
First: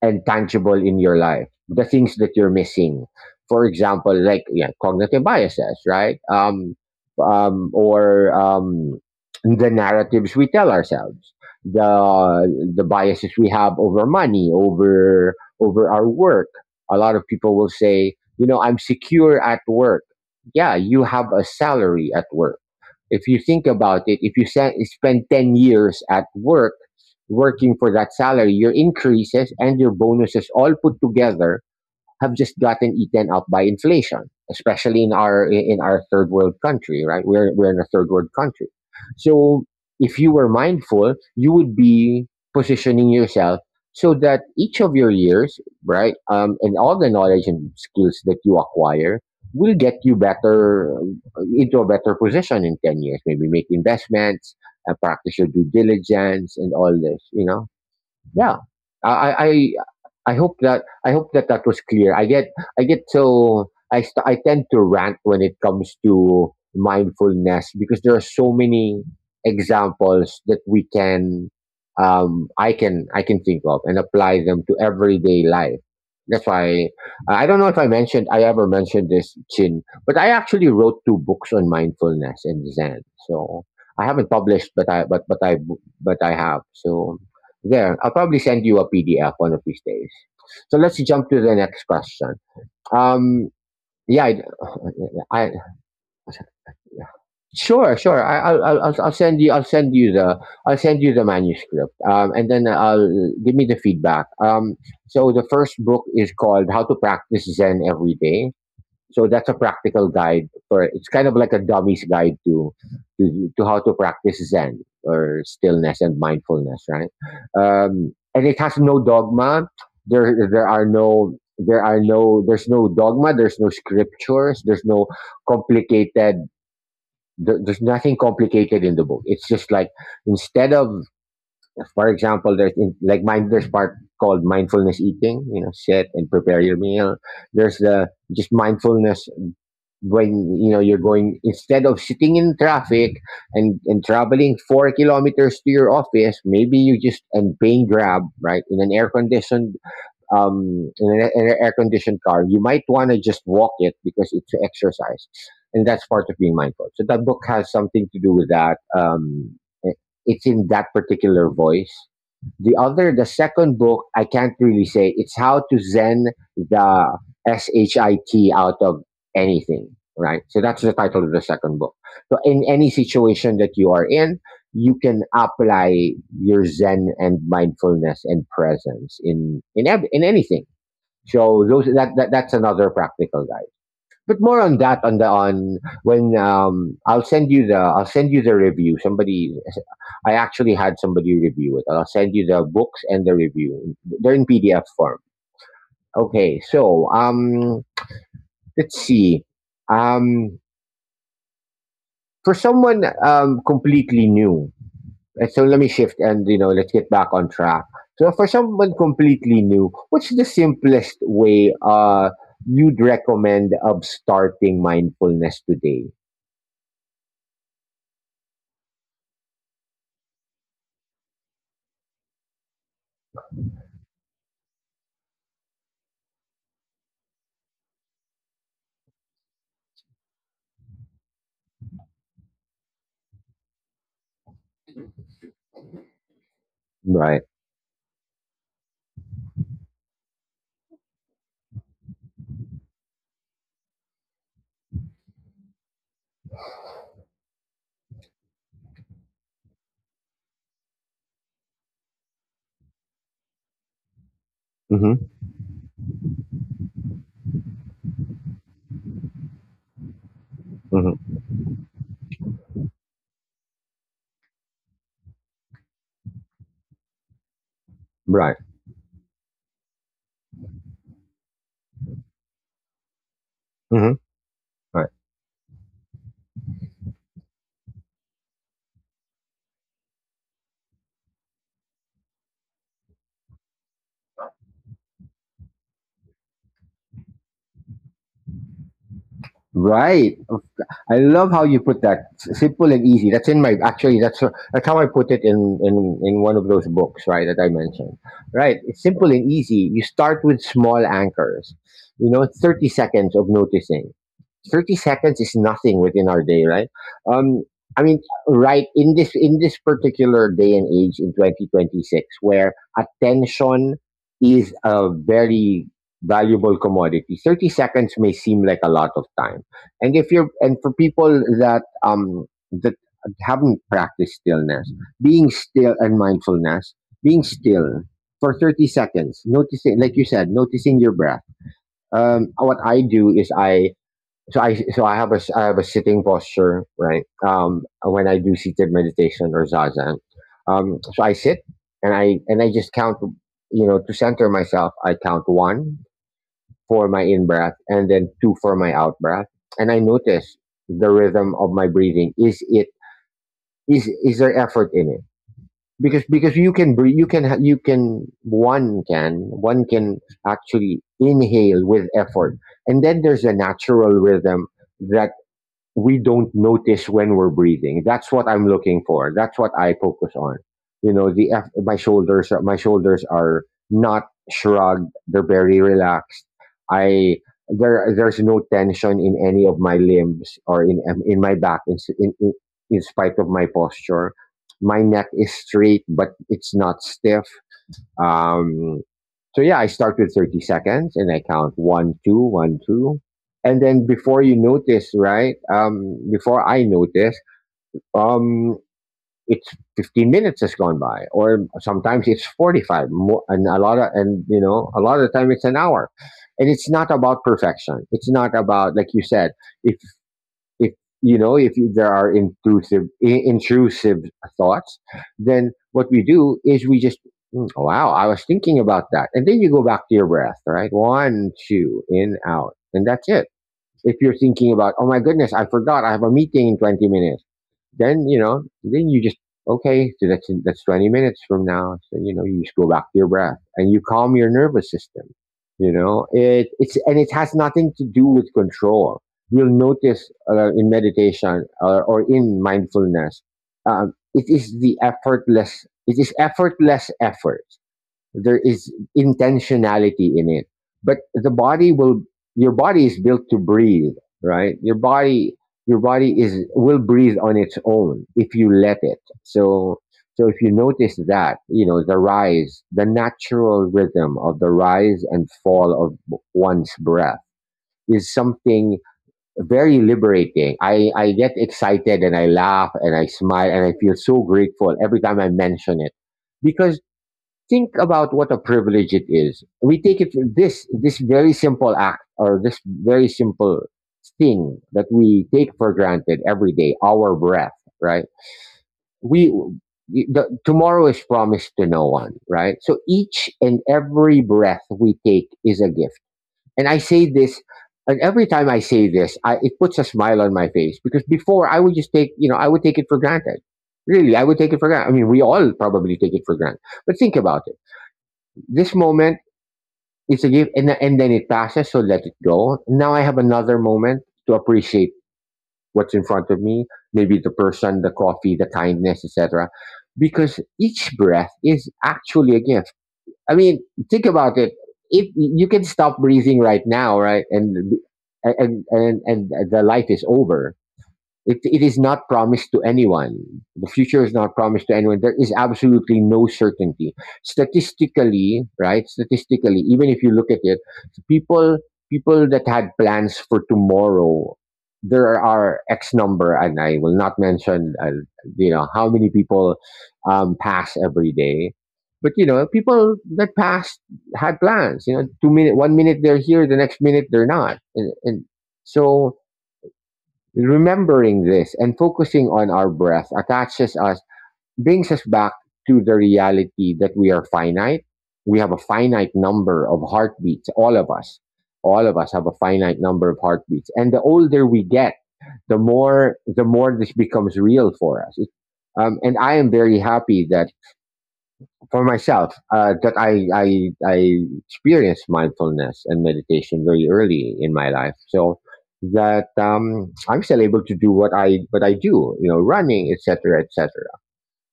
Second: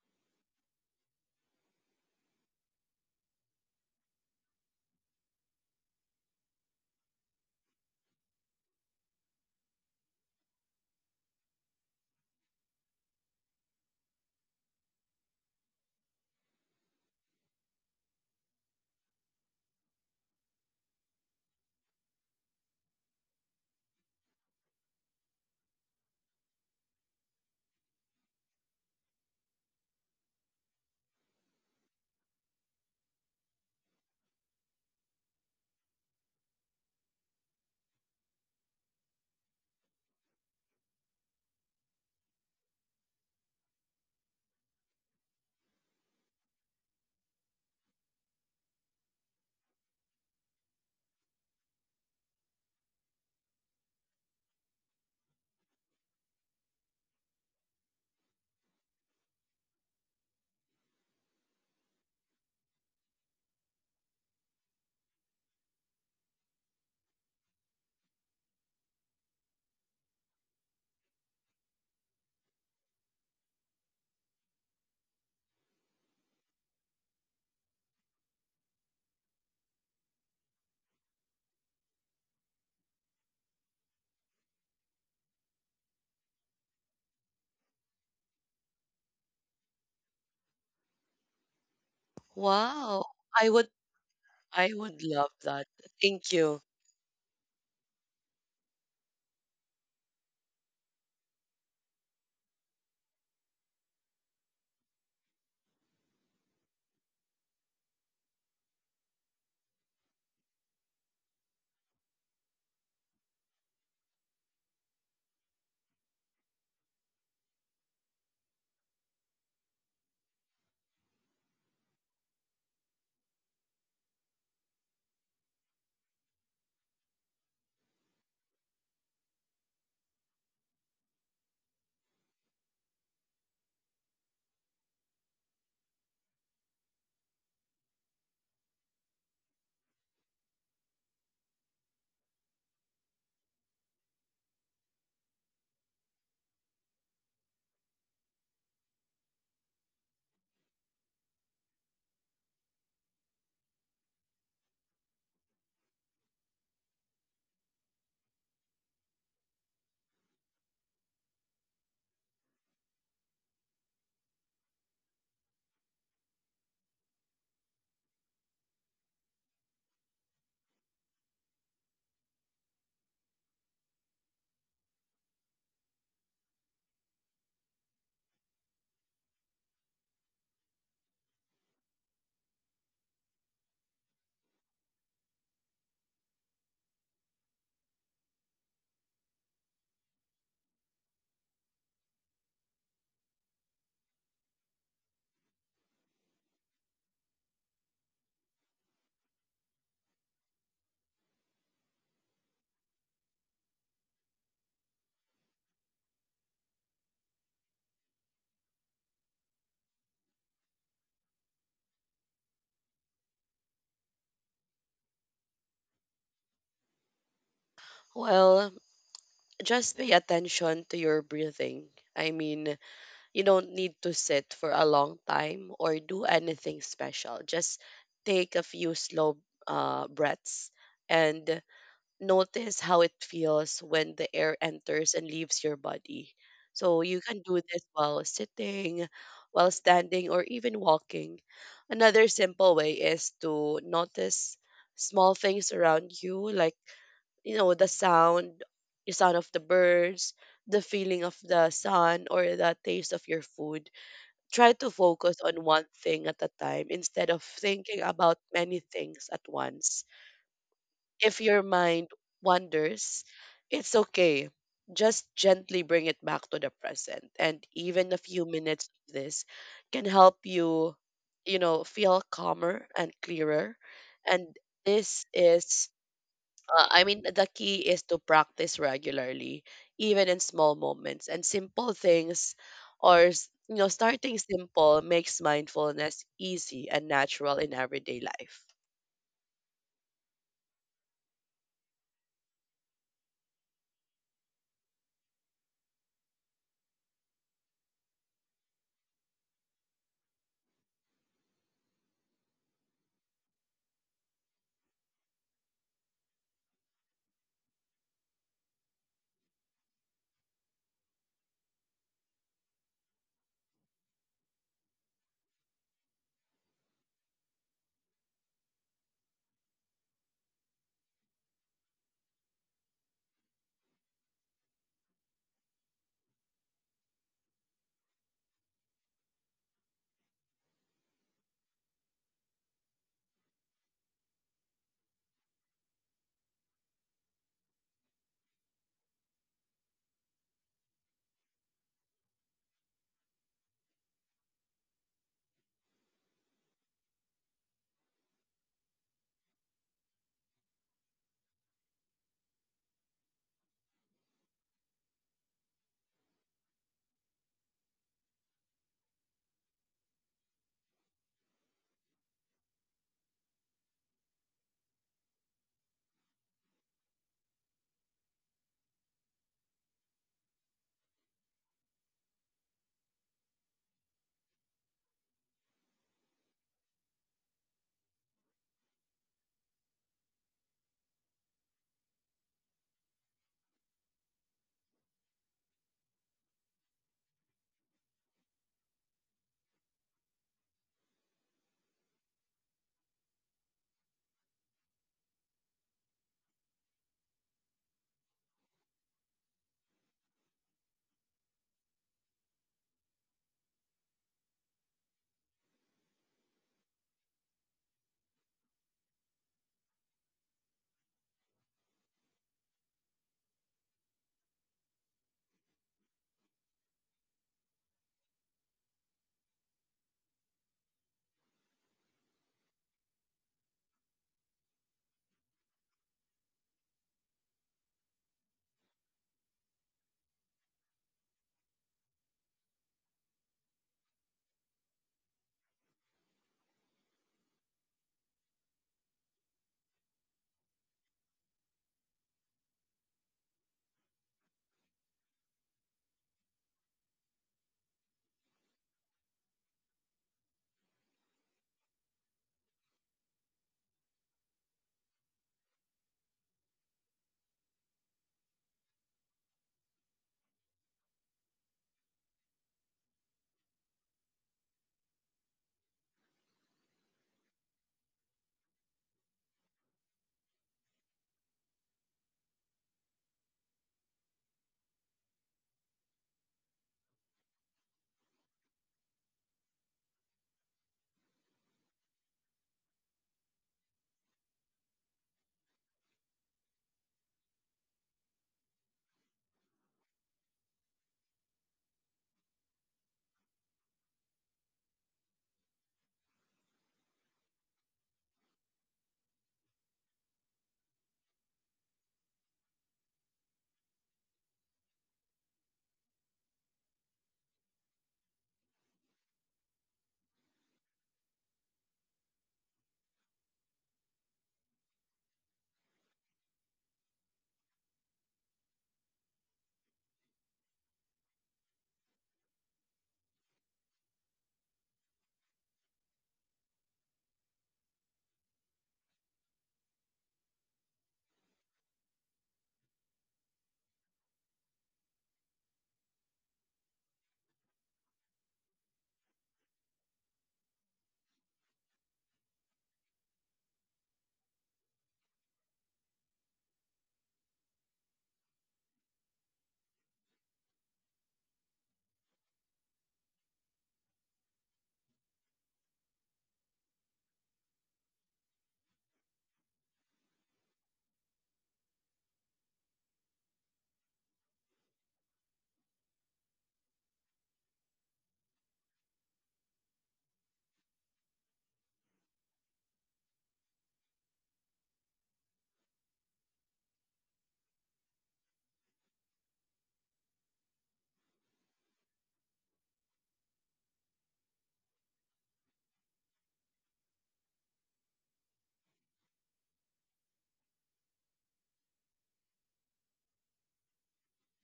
[SPEAKER 1] and tangible in your life, the things that you're missing, for example, like, yeah, cognitive biases, right? Or The narratives we tell ourselves, the the biases we have over money, over over our work. A lot of people will say, you know, I'm secure at work. Yeah, you have a salary at work. If you think about it, if you spend 10 years at work working for that salary, your increases and your bonuses all put together have just gotten eaten up by inflation, especially in our third world country, right? We're in a third world country. So if you were mindful, you would be positioning yourself so that each of your years, right, and all the knowledge and skills that you acquire will get you better into a better position in 10 years. Maybe make investments, practice your due diligence and all this, you know? Yeah, i I hope that, I hope that was clear. I get so I st- I tend to rant when it comes to mindfulness because there are so many examples that we can, I can think of and apply them to everyday life. That's why, I don't know if I ever mentioned this, Chin, but I actually wrote two books on mindfulness and zen. So I haven't published, but I have. So there, I'll probably send you a PDF one of these days. So let's jump to the next question.
[SPEAKER 2] Wow,
[SPEAKER 1] Um,
[SPEAKER 2] I would
[SPEAKER 1] yeah,
[SPEAKER 2] I would love
[SPEAKER 1] I, I
[SPEAKER 2] that. Thank you.
[SPEAKER 1] sure, sure. I, I'll send you, I'll send you the manuscript, and then I'll give me the feedback. So the first book is called How to Practice Zen Every Day, so that's a practical guide. For it's kind of like a dummy's guide to how to practice zen or stillness and mindfulness, right? And it has no dogma. There's no dogma, there's no scriptures, there's no complicated, there's nothing complicated in the book. It's just like, instead of, for example, there's in, like mind there's part called mindfulness eating, you know, sit and prepare your meal. There's the just mindfulness. When you know you're going, instead of sitting in traffic and traveling 4 kilometers to your office, maybe you just, and paying grab, right, in an air conditioned, in an air conditioned car, you might want to just walk it because it's exercise. And that's part of being mindful, so that book has something to do with that eh, it's in that particular voice. The second book, I can't really say. It's How to Zen the SHIT out of anything, right? So that's the title of the second book. So in any situation that you are in, you can apply your zen and mindfulness and presence in anything. So those that, that that's another practical guide, but more on that on the on when I'll send you the, I'll send you the review. Somebody I actually had somebody review it. I'll send you the books and the review. They're in PDF form. Okay, so let's see. Um for someone completely new. So let me shift and, you know, let's get back on track. So for someone completely new, what's the simplest way you'd recommend of starting mindfulness today?
[SPEAKER 2] Well, just pay attention to your breathing. I mean, you don't need to sit for a long time or do anything special. Just take a few slow breaths and notice how it feels when the air enters and leaves your body. So you
[SPEAKER 1] Right.
[SPEAKER 2] can do this while sitting, while standing, or even walking. Another simple way is to notice small things around you, like you know the sound of the birds, the feeling of the sun, or the taste of your food. Try to
[SPEAKER 1] Mm-hmm.
[SPEAKER 2] focus on one thing at a time instead of thinking about many things at once.
[SPEAKER 1] Hmm.
[SPEAKER 2] If your mind wanders, it's okay. Just gently bring it back to the present. And even a
[SPEAKER 1] Right.
[SPEAKER 2] few minutes of this can help you, you know, feel calmer and clearer.
[SPEAKER 1] Hmm.
[SPEAKER 2] And
[SPEAKER 1] Right.
[SPEAKER 2] this is, I mean, the key is to practice regularly, even in small moments and simple things, you know, starting simple makes mindfulness easy and natural in everyday life.
[SPEAKER 1] Right. I love how you put that. Simple and easy. That's in my, actually that's how I put it in one of those books, right, that I mentioned. Right. It's simple and easy. You start with small anchors. You know, 30 seconds of noticing. 30 seconds is nothing within our day, right? Um I mean, right, in this particular day and age in 2026, where attention is a very valuable commodity, 30 seconds may seem like a lot of time. And if you're and for people that um that haven't practiced stillness, being still, and mindfulness, being still for 30 seconds, noticing like you said, noticing your breath. What I do is, I so I so I have a sitting posture, right? When I do seated meditation, or zazen. So I sit, and I just count, you know, to center myself. I count 1 for my in breath, and then two for my out breath. And I notice the rhythm of my breathing. Is it, is there effort in it? Because you can breathe, you can one can one can actually inhale with effort, and then there's a natural rhythm that we don't notice when we're breathing. That's what I'm looking for. That's what I focus on. You know, the my shoulders are not shrugged. They're very relaxed. I there There's no tension in any of my limbs, or in my back, in spite of my posture. My neck is straight, but it's not stiff. Um, so yeah, I start with 30 seconds and I count one, two, one, two. And then before you notice, right? Before I notice, um, it's 15 minutes has gone by, or sometimes it's 45, and you know, a lot of the time it's an hour. And it's not about perfection. It's not about, like you said, if if you know, if there are intrusive intrusive thoughts, then what we do is we just, "Hmm, wow, I was thinking about that," and then you go back to your breath, right? One, two, in, out, and that's it. If you're thinking about, oh my goodness, I forgot I have a meeting in 20 minutes, then, you know, then you just, okay, so that's 20 minutes from now. So, you know, you just go back to your breath and you calm your nervous system. You know, it's, and it has nothing to do with control. You'll notice, in meditation, or in mindfulness, it is the effortless. It is effortless effort. There is intentionality in it, but the body will, your body is built to breathe, right? Your body is will breathe on its own if you let it. So so if you notice that, you know, the natural rhythm of the rise and fall of one's breath is something very liberating. I get excited, and I laugh, and I smile, and I feel so grateful every time I mention it, because, think about what a privilege it is. We take it, this very simple act, or this very simple thing that we take for granted every day, our breath, right? We Tomorrow is promised to no one, right? So each and every breath we take is a gift. And I say this, and every time I say this, it puts a smile on my face, because before I would just take, you know, I would take it for granted. Really, I would take it for granted. I mean, we all probably take it for granted. But think about it, this moment is a gift, and then it passes, so let it go. Now I have another moment to appreciate what's in front of me, maybe the person, the coffee, the kindness, etc. Because each breath is actually a gift. I mean, think about it. If you can stop breathing right now, right, and the life is over, it is not promised to anyone. The future is not promised to anyone. There is absolutely no certainty. Statistically, right? Statistically, even if you look at it, people people that had plans for tomorrow, there are X number, and I will not mention, how many people pass every day. But you know, people that passed had plans. You know, 2 minute, 1 minute they're here, the next minute they're not, and so remembering this and focusing on our breath attaches us, brings us back to the reality that we are finite. We have a finite number of heartbeats, all of us. All of us have a finite number of heartbeats. And the older we get, the more this becomes real for us. And I am very happy that for myself, that I experienced mindfulness and meditation very early in my life, so that I'm still able to do what I do, you know, running, etc., etc.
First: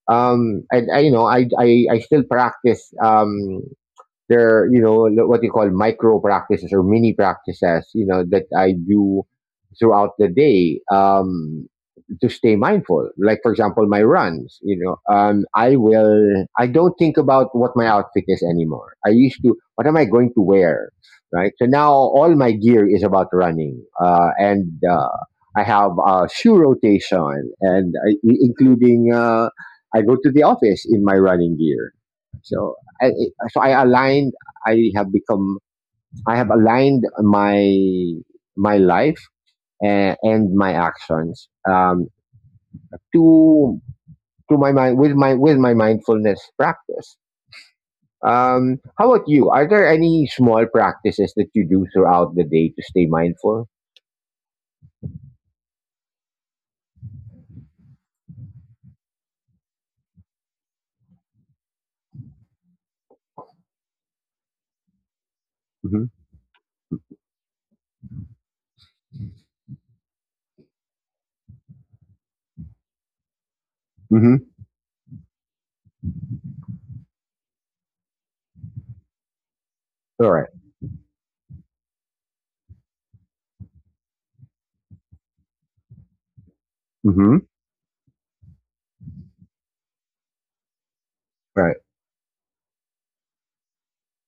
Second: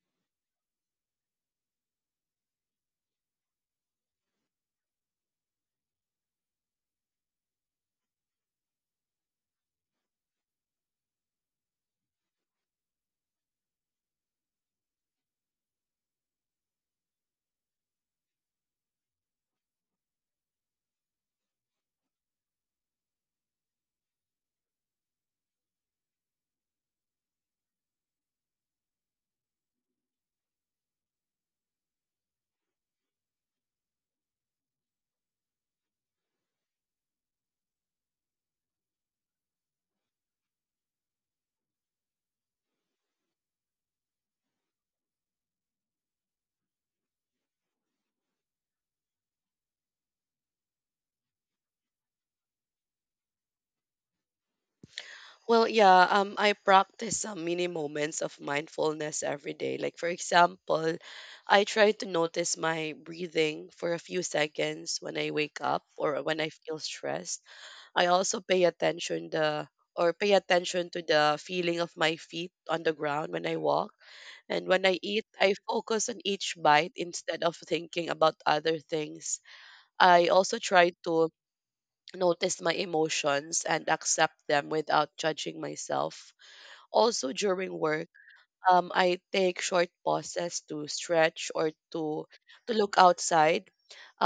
[SPEAKER 1] And I, you know, I still practice, there, you know, lo- what you call micro practices or mini practices, you know, that I do throughout the day. To stay mindful. Like for example, my runs. You know, I will. I don't think about what my outfit is anymore. I used to. What am I going to wear? Right. So now all my gear is about running, and I have a shoe rotation, and I go to the office in my running gear. So I, so I aligned. I have become. I have aligned my my life and my actions, to to my mind with my mindfulness practice. How about you? Are there any small practices that you do throughout the day to stay mindful?
[SPEAKER 2] Well, yeah, I practice some mini moments of mindfulness every day. Like, for example, I try to notice my breathing for a few seconds when I wake up
[SPEAKER 1] Mm-hmm.
[SPEAKER 2] or when I feel stressed. I also pay attention to the feeling of my feet on the ground when I walk.
[SPEAKER 1] Mm-hmm.
[SPEAKER 2] And when I eat, I focus on each bite instead of thinking about other things. I
[SPEAKER 1] All right.
[SPEAKER 2] also try to notice my emotions and accept them without judging myself. Also
[SPEAKER 1] Mm-hmm.
[SPEAKER 2] during work, I take short pauses to stretch or
[SPEAKER 1] Right.
[SPEAKER 2] to look outside.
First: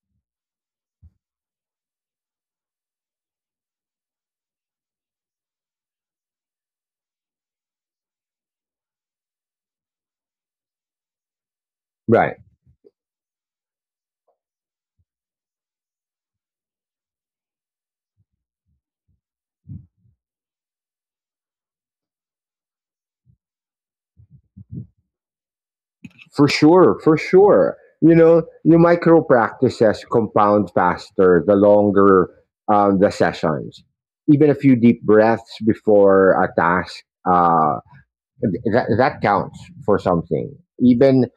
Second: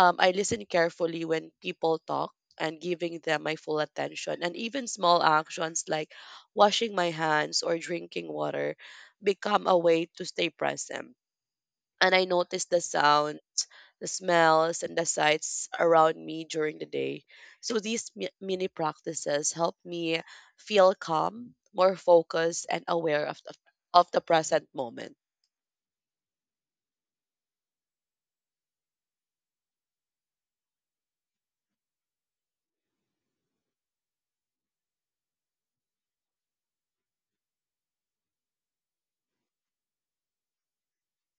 [SPEAKER 2] I listen carefully when people talk and giving them my full attention. And even small actions like washing my hands or drinking water become a way to stay present. And I
[SPEAKER 1] Right.
[SPEAKER 2] notice the sound, the smells, and the sights around me during the day. So these mini practices help me feel calm, more focused, and aware of of the present moment.
[SPEAKER 1] For sure. For sure. You know, the micro practices compound faster the longer, the sessions. Even a few deep breaths before a task, uh, that counts for something. Even,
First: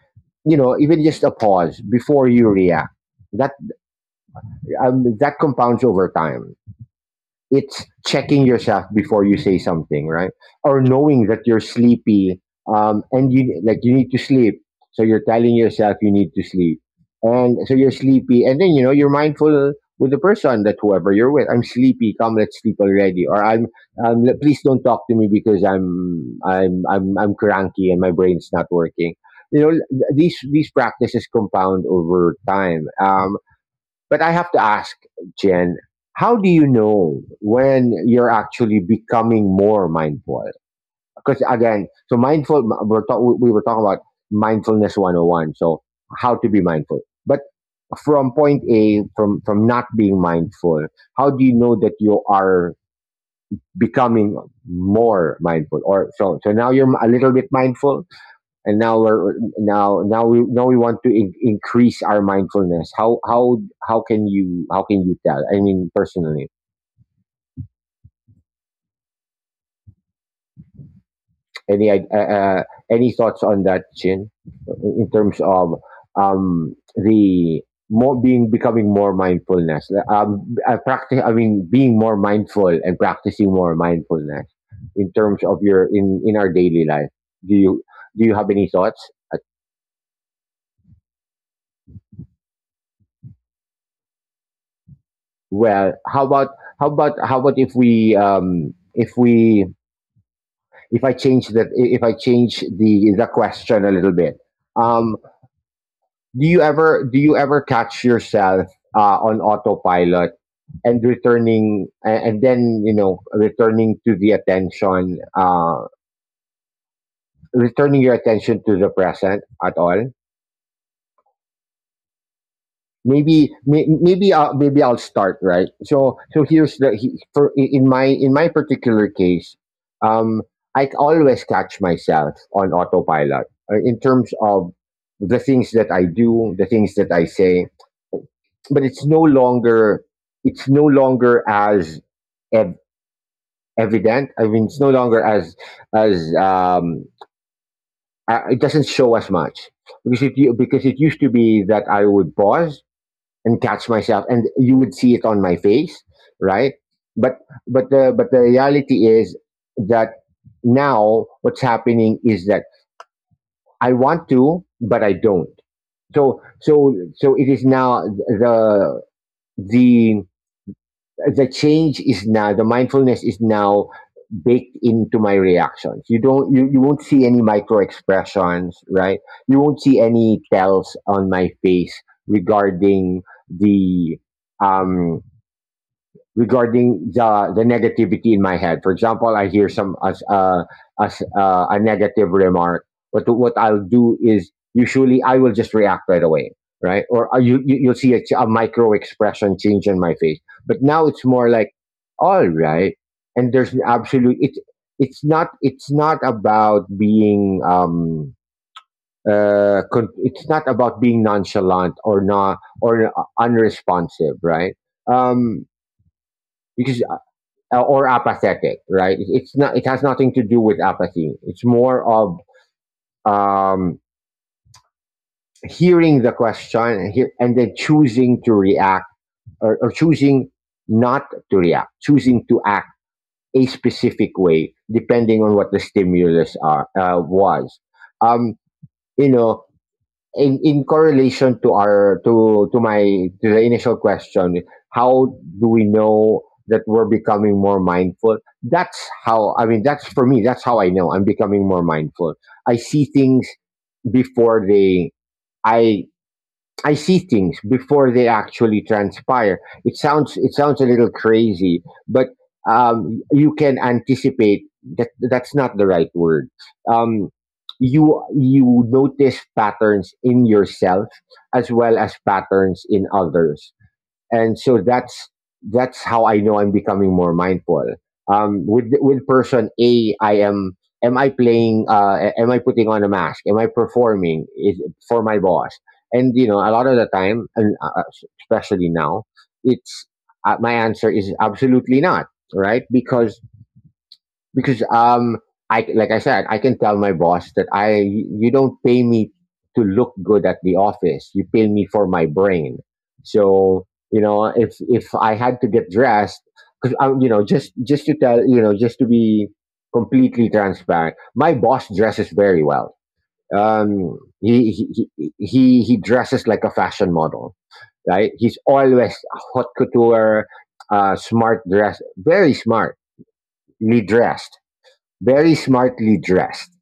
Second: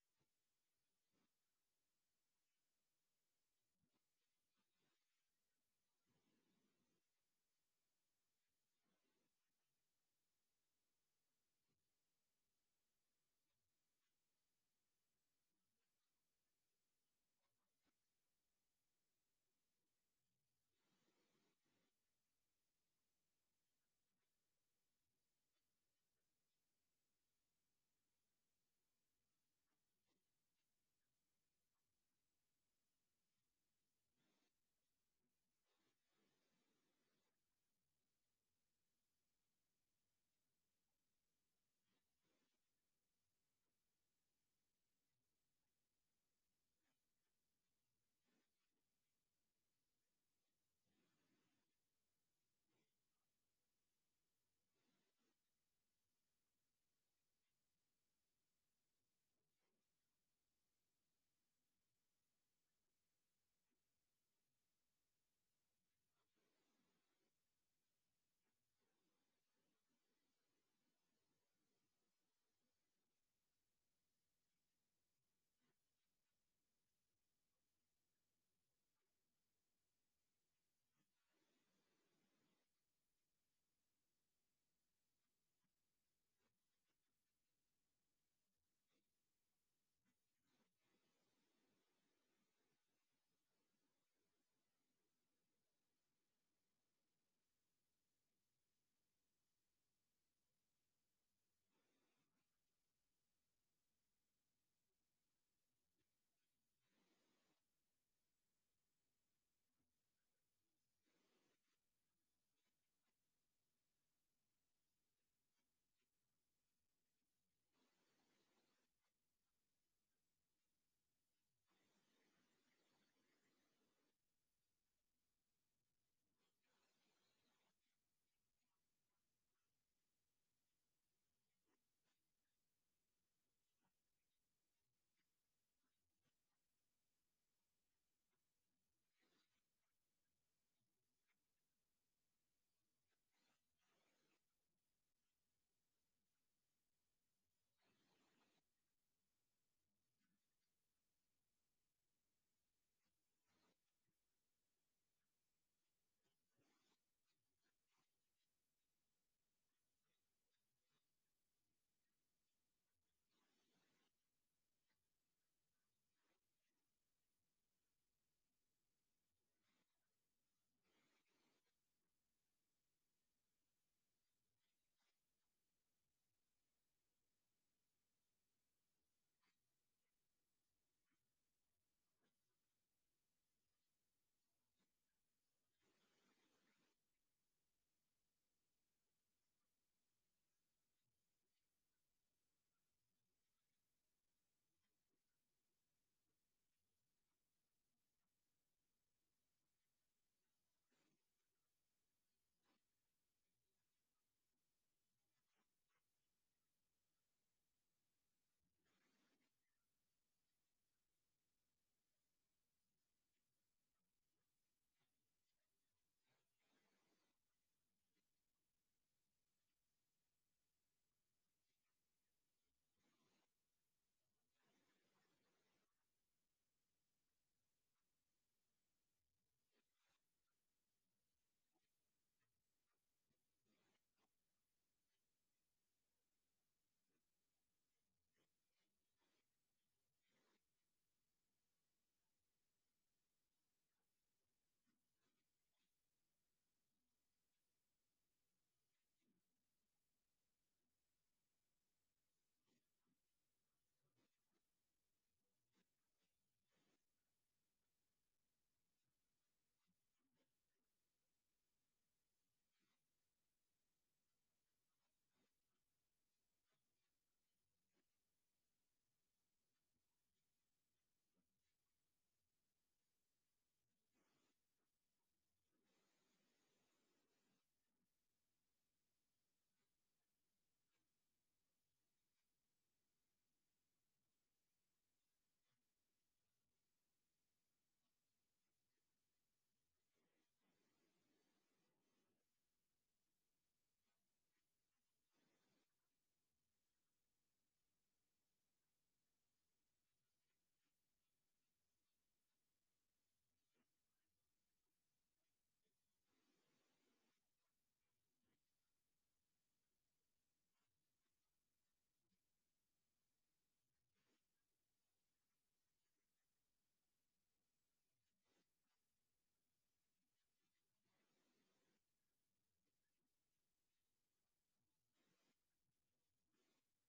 [SPEAKER 1] even just a pause before you react, that, that compounds over time. It's checking yourself before you say something, right? Or knowing that you're sleepy, and you like you need to sleep, so you're telling yourself you need to sleep, and so you're sleepy, and then you know you're mindful with the person that whoever you're with. I'm sleepy. Come, let's sleep already. Or I'm, please don't talk to me because I'm cranky and my brain's not working. You know, these practices compound over time. But I have to ask, Jen, how do you know when you're actually becoming more mindful? Because again, so mindful, we were talking about mindfulness 101. So how to be mindful. But from point A, from not being mindful, how do you know that you are becoming more mindful? Or so, so now you're a little bit mindful and now we're now we want to increase our mindfulness. How how can you, how can you tell? I mean personally, any, any thoughts on that, Chin, in terms of, the more being becoming more mindfulness, I practice, I mean being more mindful and practicing more mindfulness in terms of your, in our daily life, do you, do you have any thoughts? Well, how about, how about if we, if I change that, if I change the question a little bit. Um do you ever, do you ever catch yourself, on autopilot and returning, a- and then you know returning to the attention, returning your attention to the present at all? Maybe, maybe I'll start, right. So so here's the, for in my, in my particular case, um, I always catch myself on autopilot, in terms of the things that I do, the things that I say, but it's no longer, it's no longer as ev- evident. I mean, it's no longer as, it doesn't show as much because because it used to be that I would pause and catch myself and you would see it on my face, right, but, but the reality is that now what's happening is that I want to but I don't. So it is now the the change is now, the mindfulness is now baked into my reactions. You don't, you won't see any micro expressions, right, you won't see any tells on my face regarding the, um regarding the negativity in my head. For example, I hear some, as a negative remark. What I'll do is usually I will just react right away, right? Or, you you'll see a, a micro expression change in my face. But now it's more like, all right, and there's an absolute, it's not, it's not about being, it's not about being nonchalant or not or, unresponsive, right, um because, or apathetic, right? It's not. It has nothing to do with apathy. It's more of, um, hearing the question and, and then choosing to react, or choosing not to react, choosing to act a specific way depending on what the stimulus are, was. Um, you know, in correlation to our, to the initial question, how do we know that we're becoming more mindful? That's how, I mean, that's for me, that's how I know I'm becoming more mindful. I see things before they, i I see things before they actually transpire. It sounds a little crazy, but, you can anticipate, that, that's not the right word. Um, you you notice patterns in yourself as well as patterns in others, and so that's how I know I'm becoming more mindful. With person A, I am. Am I playing? Am I putting on a mask? Am I performing, is, for my boss? And you know, a lot of the time, and, especially now, it's, my answer is absolutely not, right, because, because um I, like I said, I can tell my boss that I, you don't pay me to look good at the office. You pay me for my brain. So you know, if I had to get dressed because, just to tell, just to be completely transparent, my boss dresses very well. He dresses like a fashion model. Right, he's always haute couture, smart dress, very smartly dressed, very smartly dressed.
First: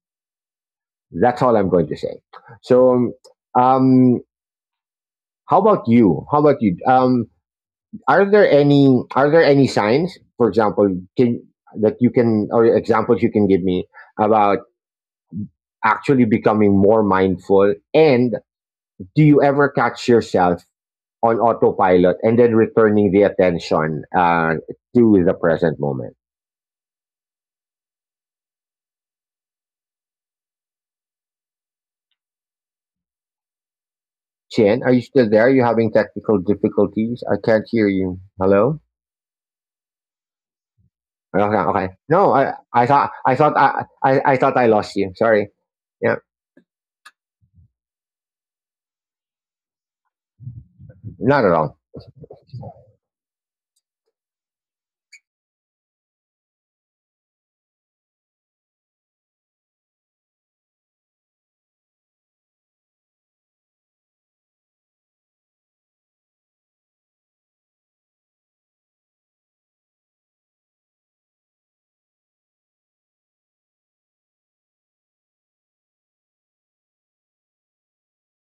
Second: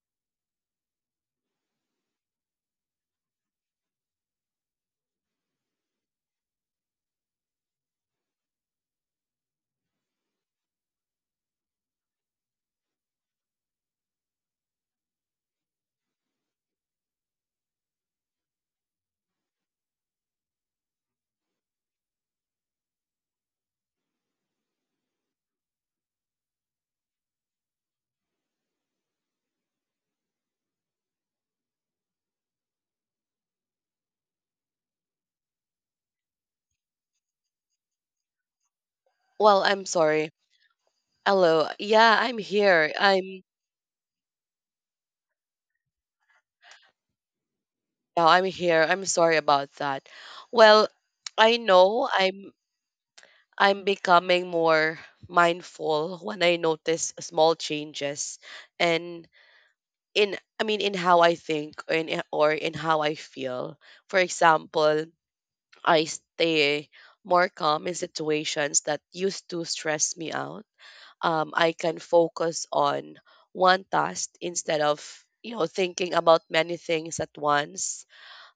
[SPEAKER 1] That's all I'm going to say. So, um, how about you? How about you? Are there any, are there any signs, for example, can, that you can, or examples you can give me about actually becoming more mindful? And do you ever catch yourself on autopilot and then returning the attention, to the present moment? Chin, are you still there? Are you having technical difficulties? I can't hear you. Hello.
[SPEAKER 2] Well, I'm sorry.
[SPEAKER 1] Okay,
[SPEAKER 2] Hello.
[SPEAKER 1] okay.
[SPEAKER 2] Yeah,
[SPEAKER 1] No,
[SPEAKER 2] I'm
[SPEAKER 1] I,
[SPEAKER 2] here.
[SPEAKER 1] I thought, I thought I lost you. Sorry. Yeah,
[SPEAKER 2] I'm here. I'm sorry about that. Well,
[SPEAKER 1] not at
[SPEAKER 2] I
[SPEAKER 1] all.
[SPEAKER 2] know I'm becoming more mindful when I notice small changes and in I mean in how I think or in how I feel. For example, I stay more calm in situations that used to stress me out. I can focus on one task instead of, you know, thinking about many things at once.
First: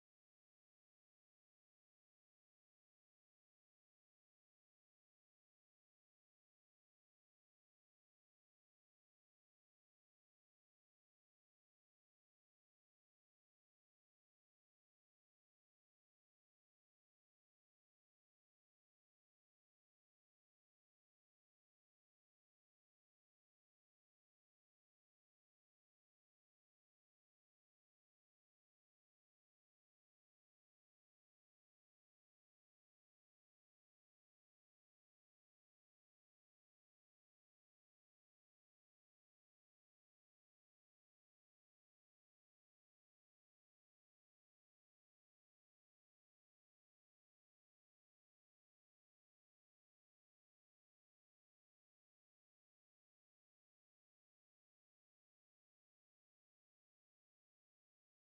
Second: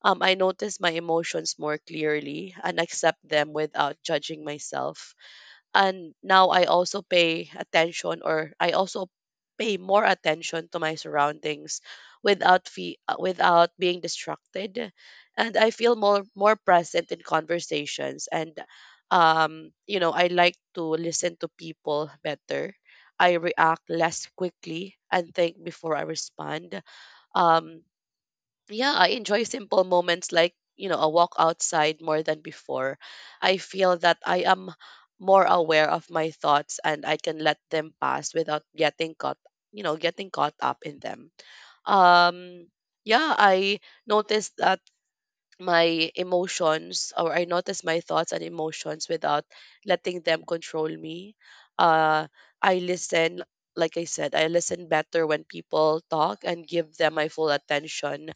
[SPEAKER 2] I notice my emotions more clearly and accept them without judging myself. And now I also pay attention, or I also pay more attention to my surroundings without being distracted, and I feel more present in conversations, and, um, you know, I like to listen to people better. I react less quickly and think before I respond. Um, yeah, I enjoy simple moments like, you know, a walk outside more than before. I feel that I am more aware of my thoughts and I can let them pass without getting caught, you know, getting caught up in them. Um, yeah, noticed that I notice my thoughts and emotions without letting them control me. Uh, I listen, like I said, I listen better when people talk and give them my full attention.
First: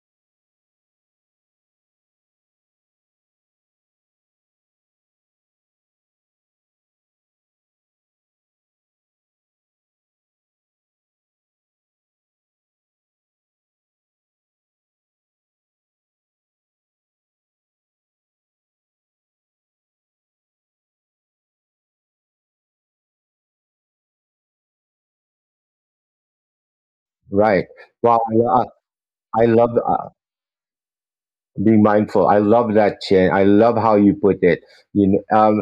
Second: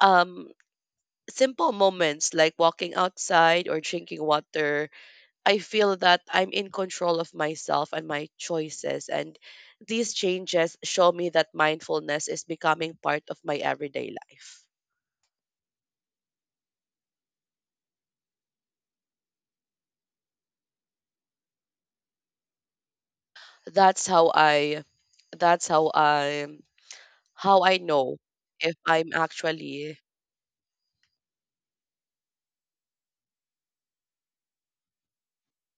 [SPEAKER 2] Um, simple moments like walking outside or drinking water, I feel that I'm in control of myself and my choices. And these changes show me that mindfulness is becoming part of my everyday life. That's how I how
[SPEAKER 1] Right.
[SPEAKER 2] I know
[SPEAKER 1] Well,
[SPEAKER 2] if I'm
[SPEAKER 1] I love,
[SPEAKER 2] actually
[SPEAKER 1] be mindful. I love that, Chin. I love how you put it. You know,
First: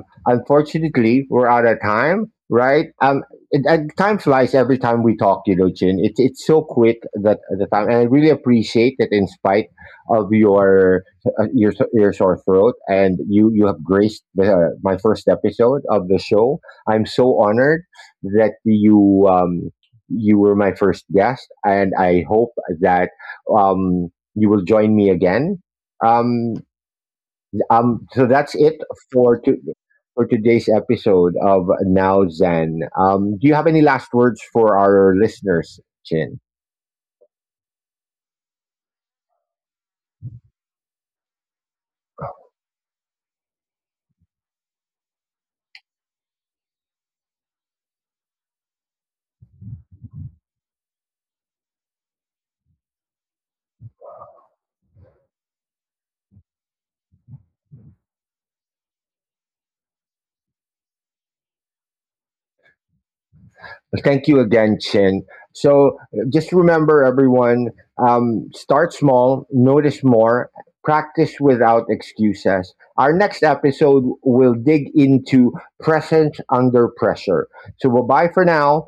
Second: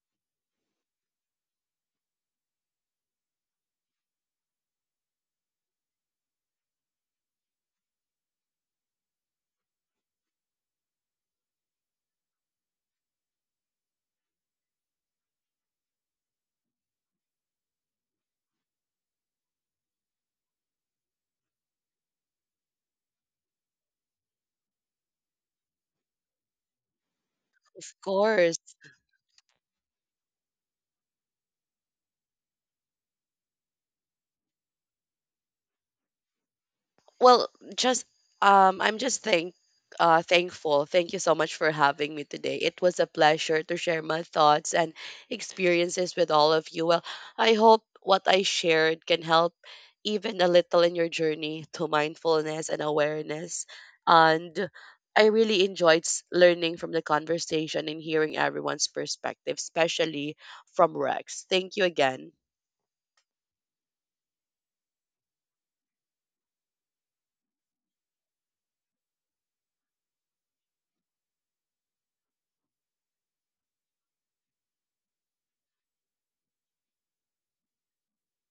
[SPEAKER 1] unfortunately, we're out of time, right? And time flies every time we talk, you know, Chin. It's so quick that the time, and I really appreciate that. In spite of your, your sore throat, and you have graced the, my first episode of the show. I'm so honored that you, you were my first guest, and I hope that, um you will join me again, um,
[SPEAKER 2] of
[SPEAKER 1] so that's it
[SPEAKER 2] course.
[SPEAKER 1] for to, for today's episode of Now Zen. Do you have any last words for our listeners, Chin?
[SPEAKER 2] Well, just I'm just thank thankful. Thank you so much for having me today. It was a pleasure to share my thoughts and experiences with all of you. Well, I hope what I shared can help even a little in your journey to mindfulness and awareness. And I really enjoyed learning from the conversation and hearing everyone's perspective, especially from Rex. Thank you again.
[SPEAKER 1] Well, thank you again, Chin. So just remember, everyone, start small, notice more, practice without excuses. Our next episode will dig into presence under pressure. So, bye bye for now.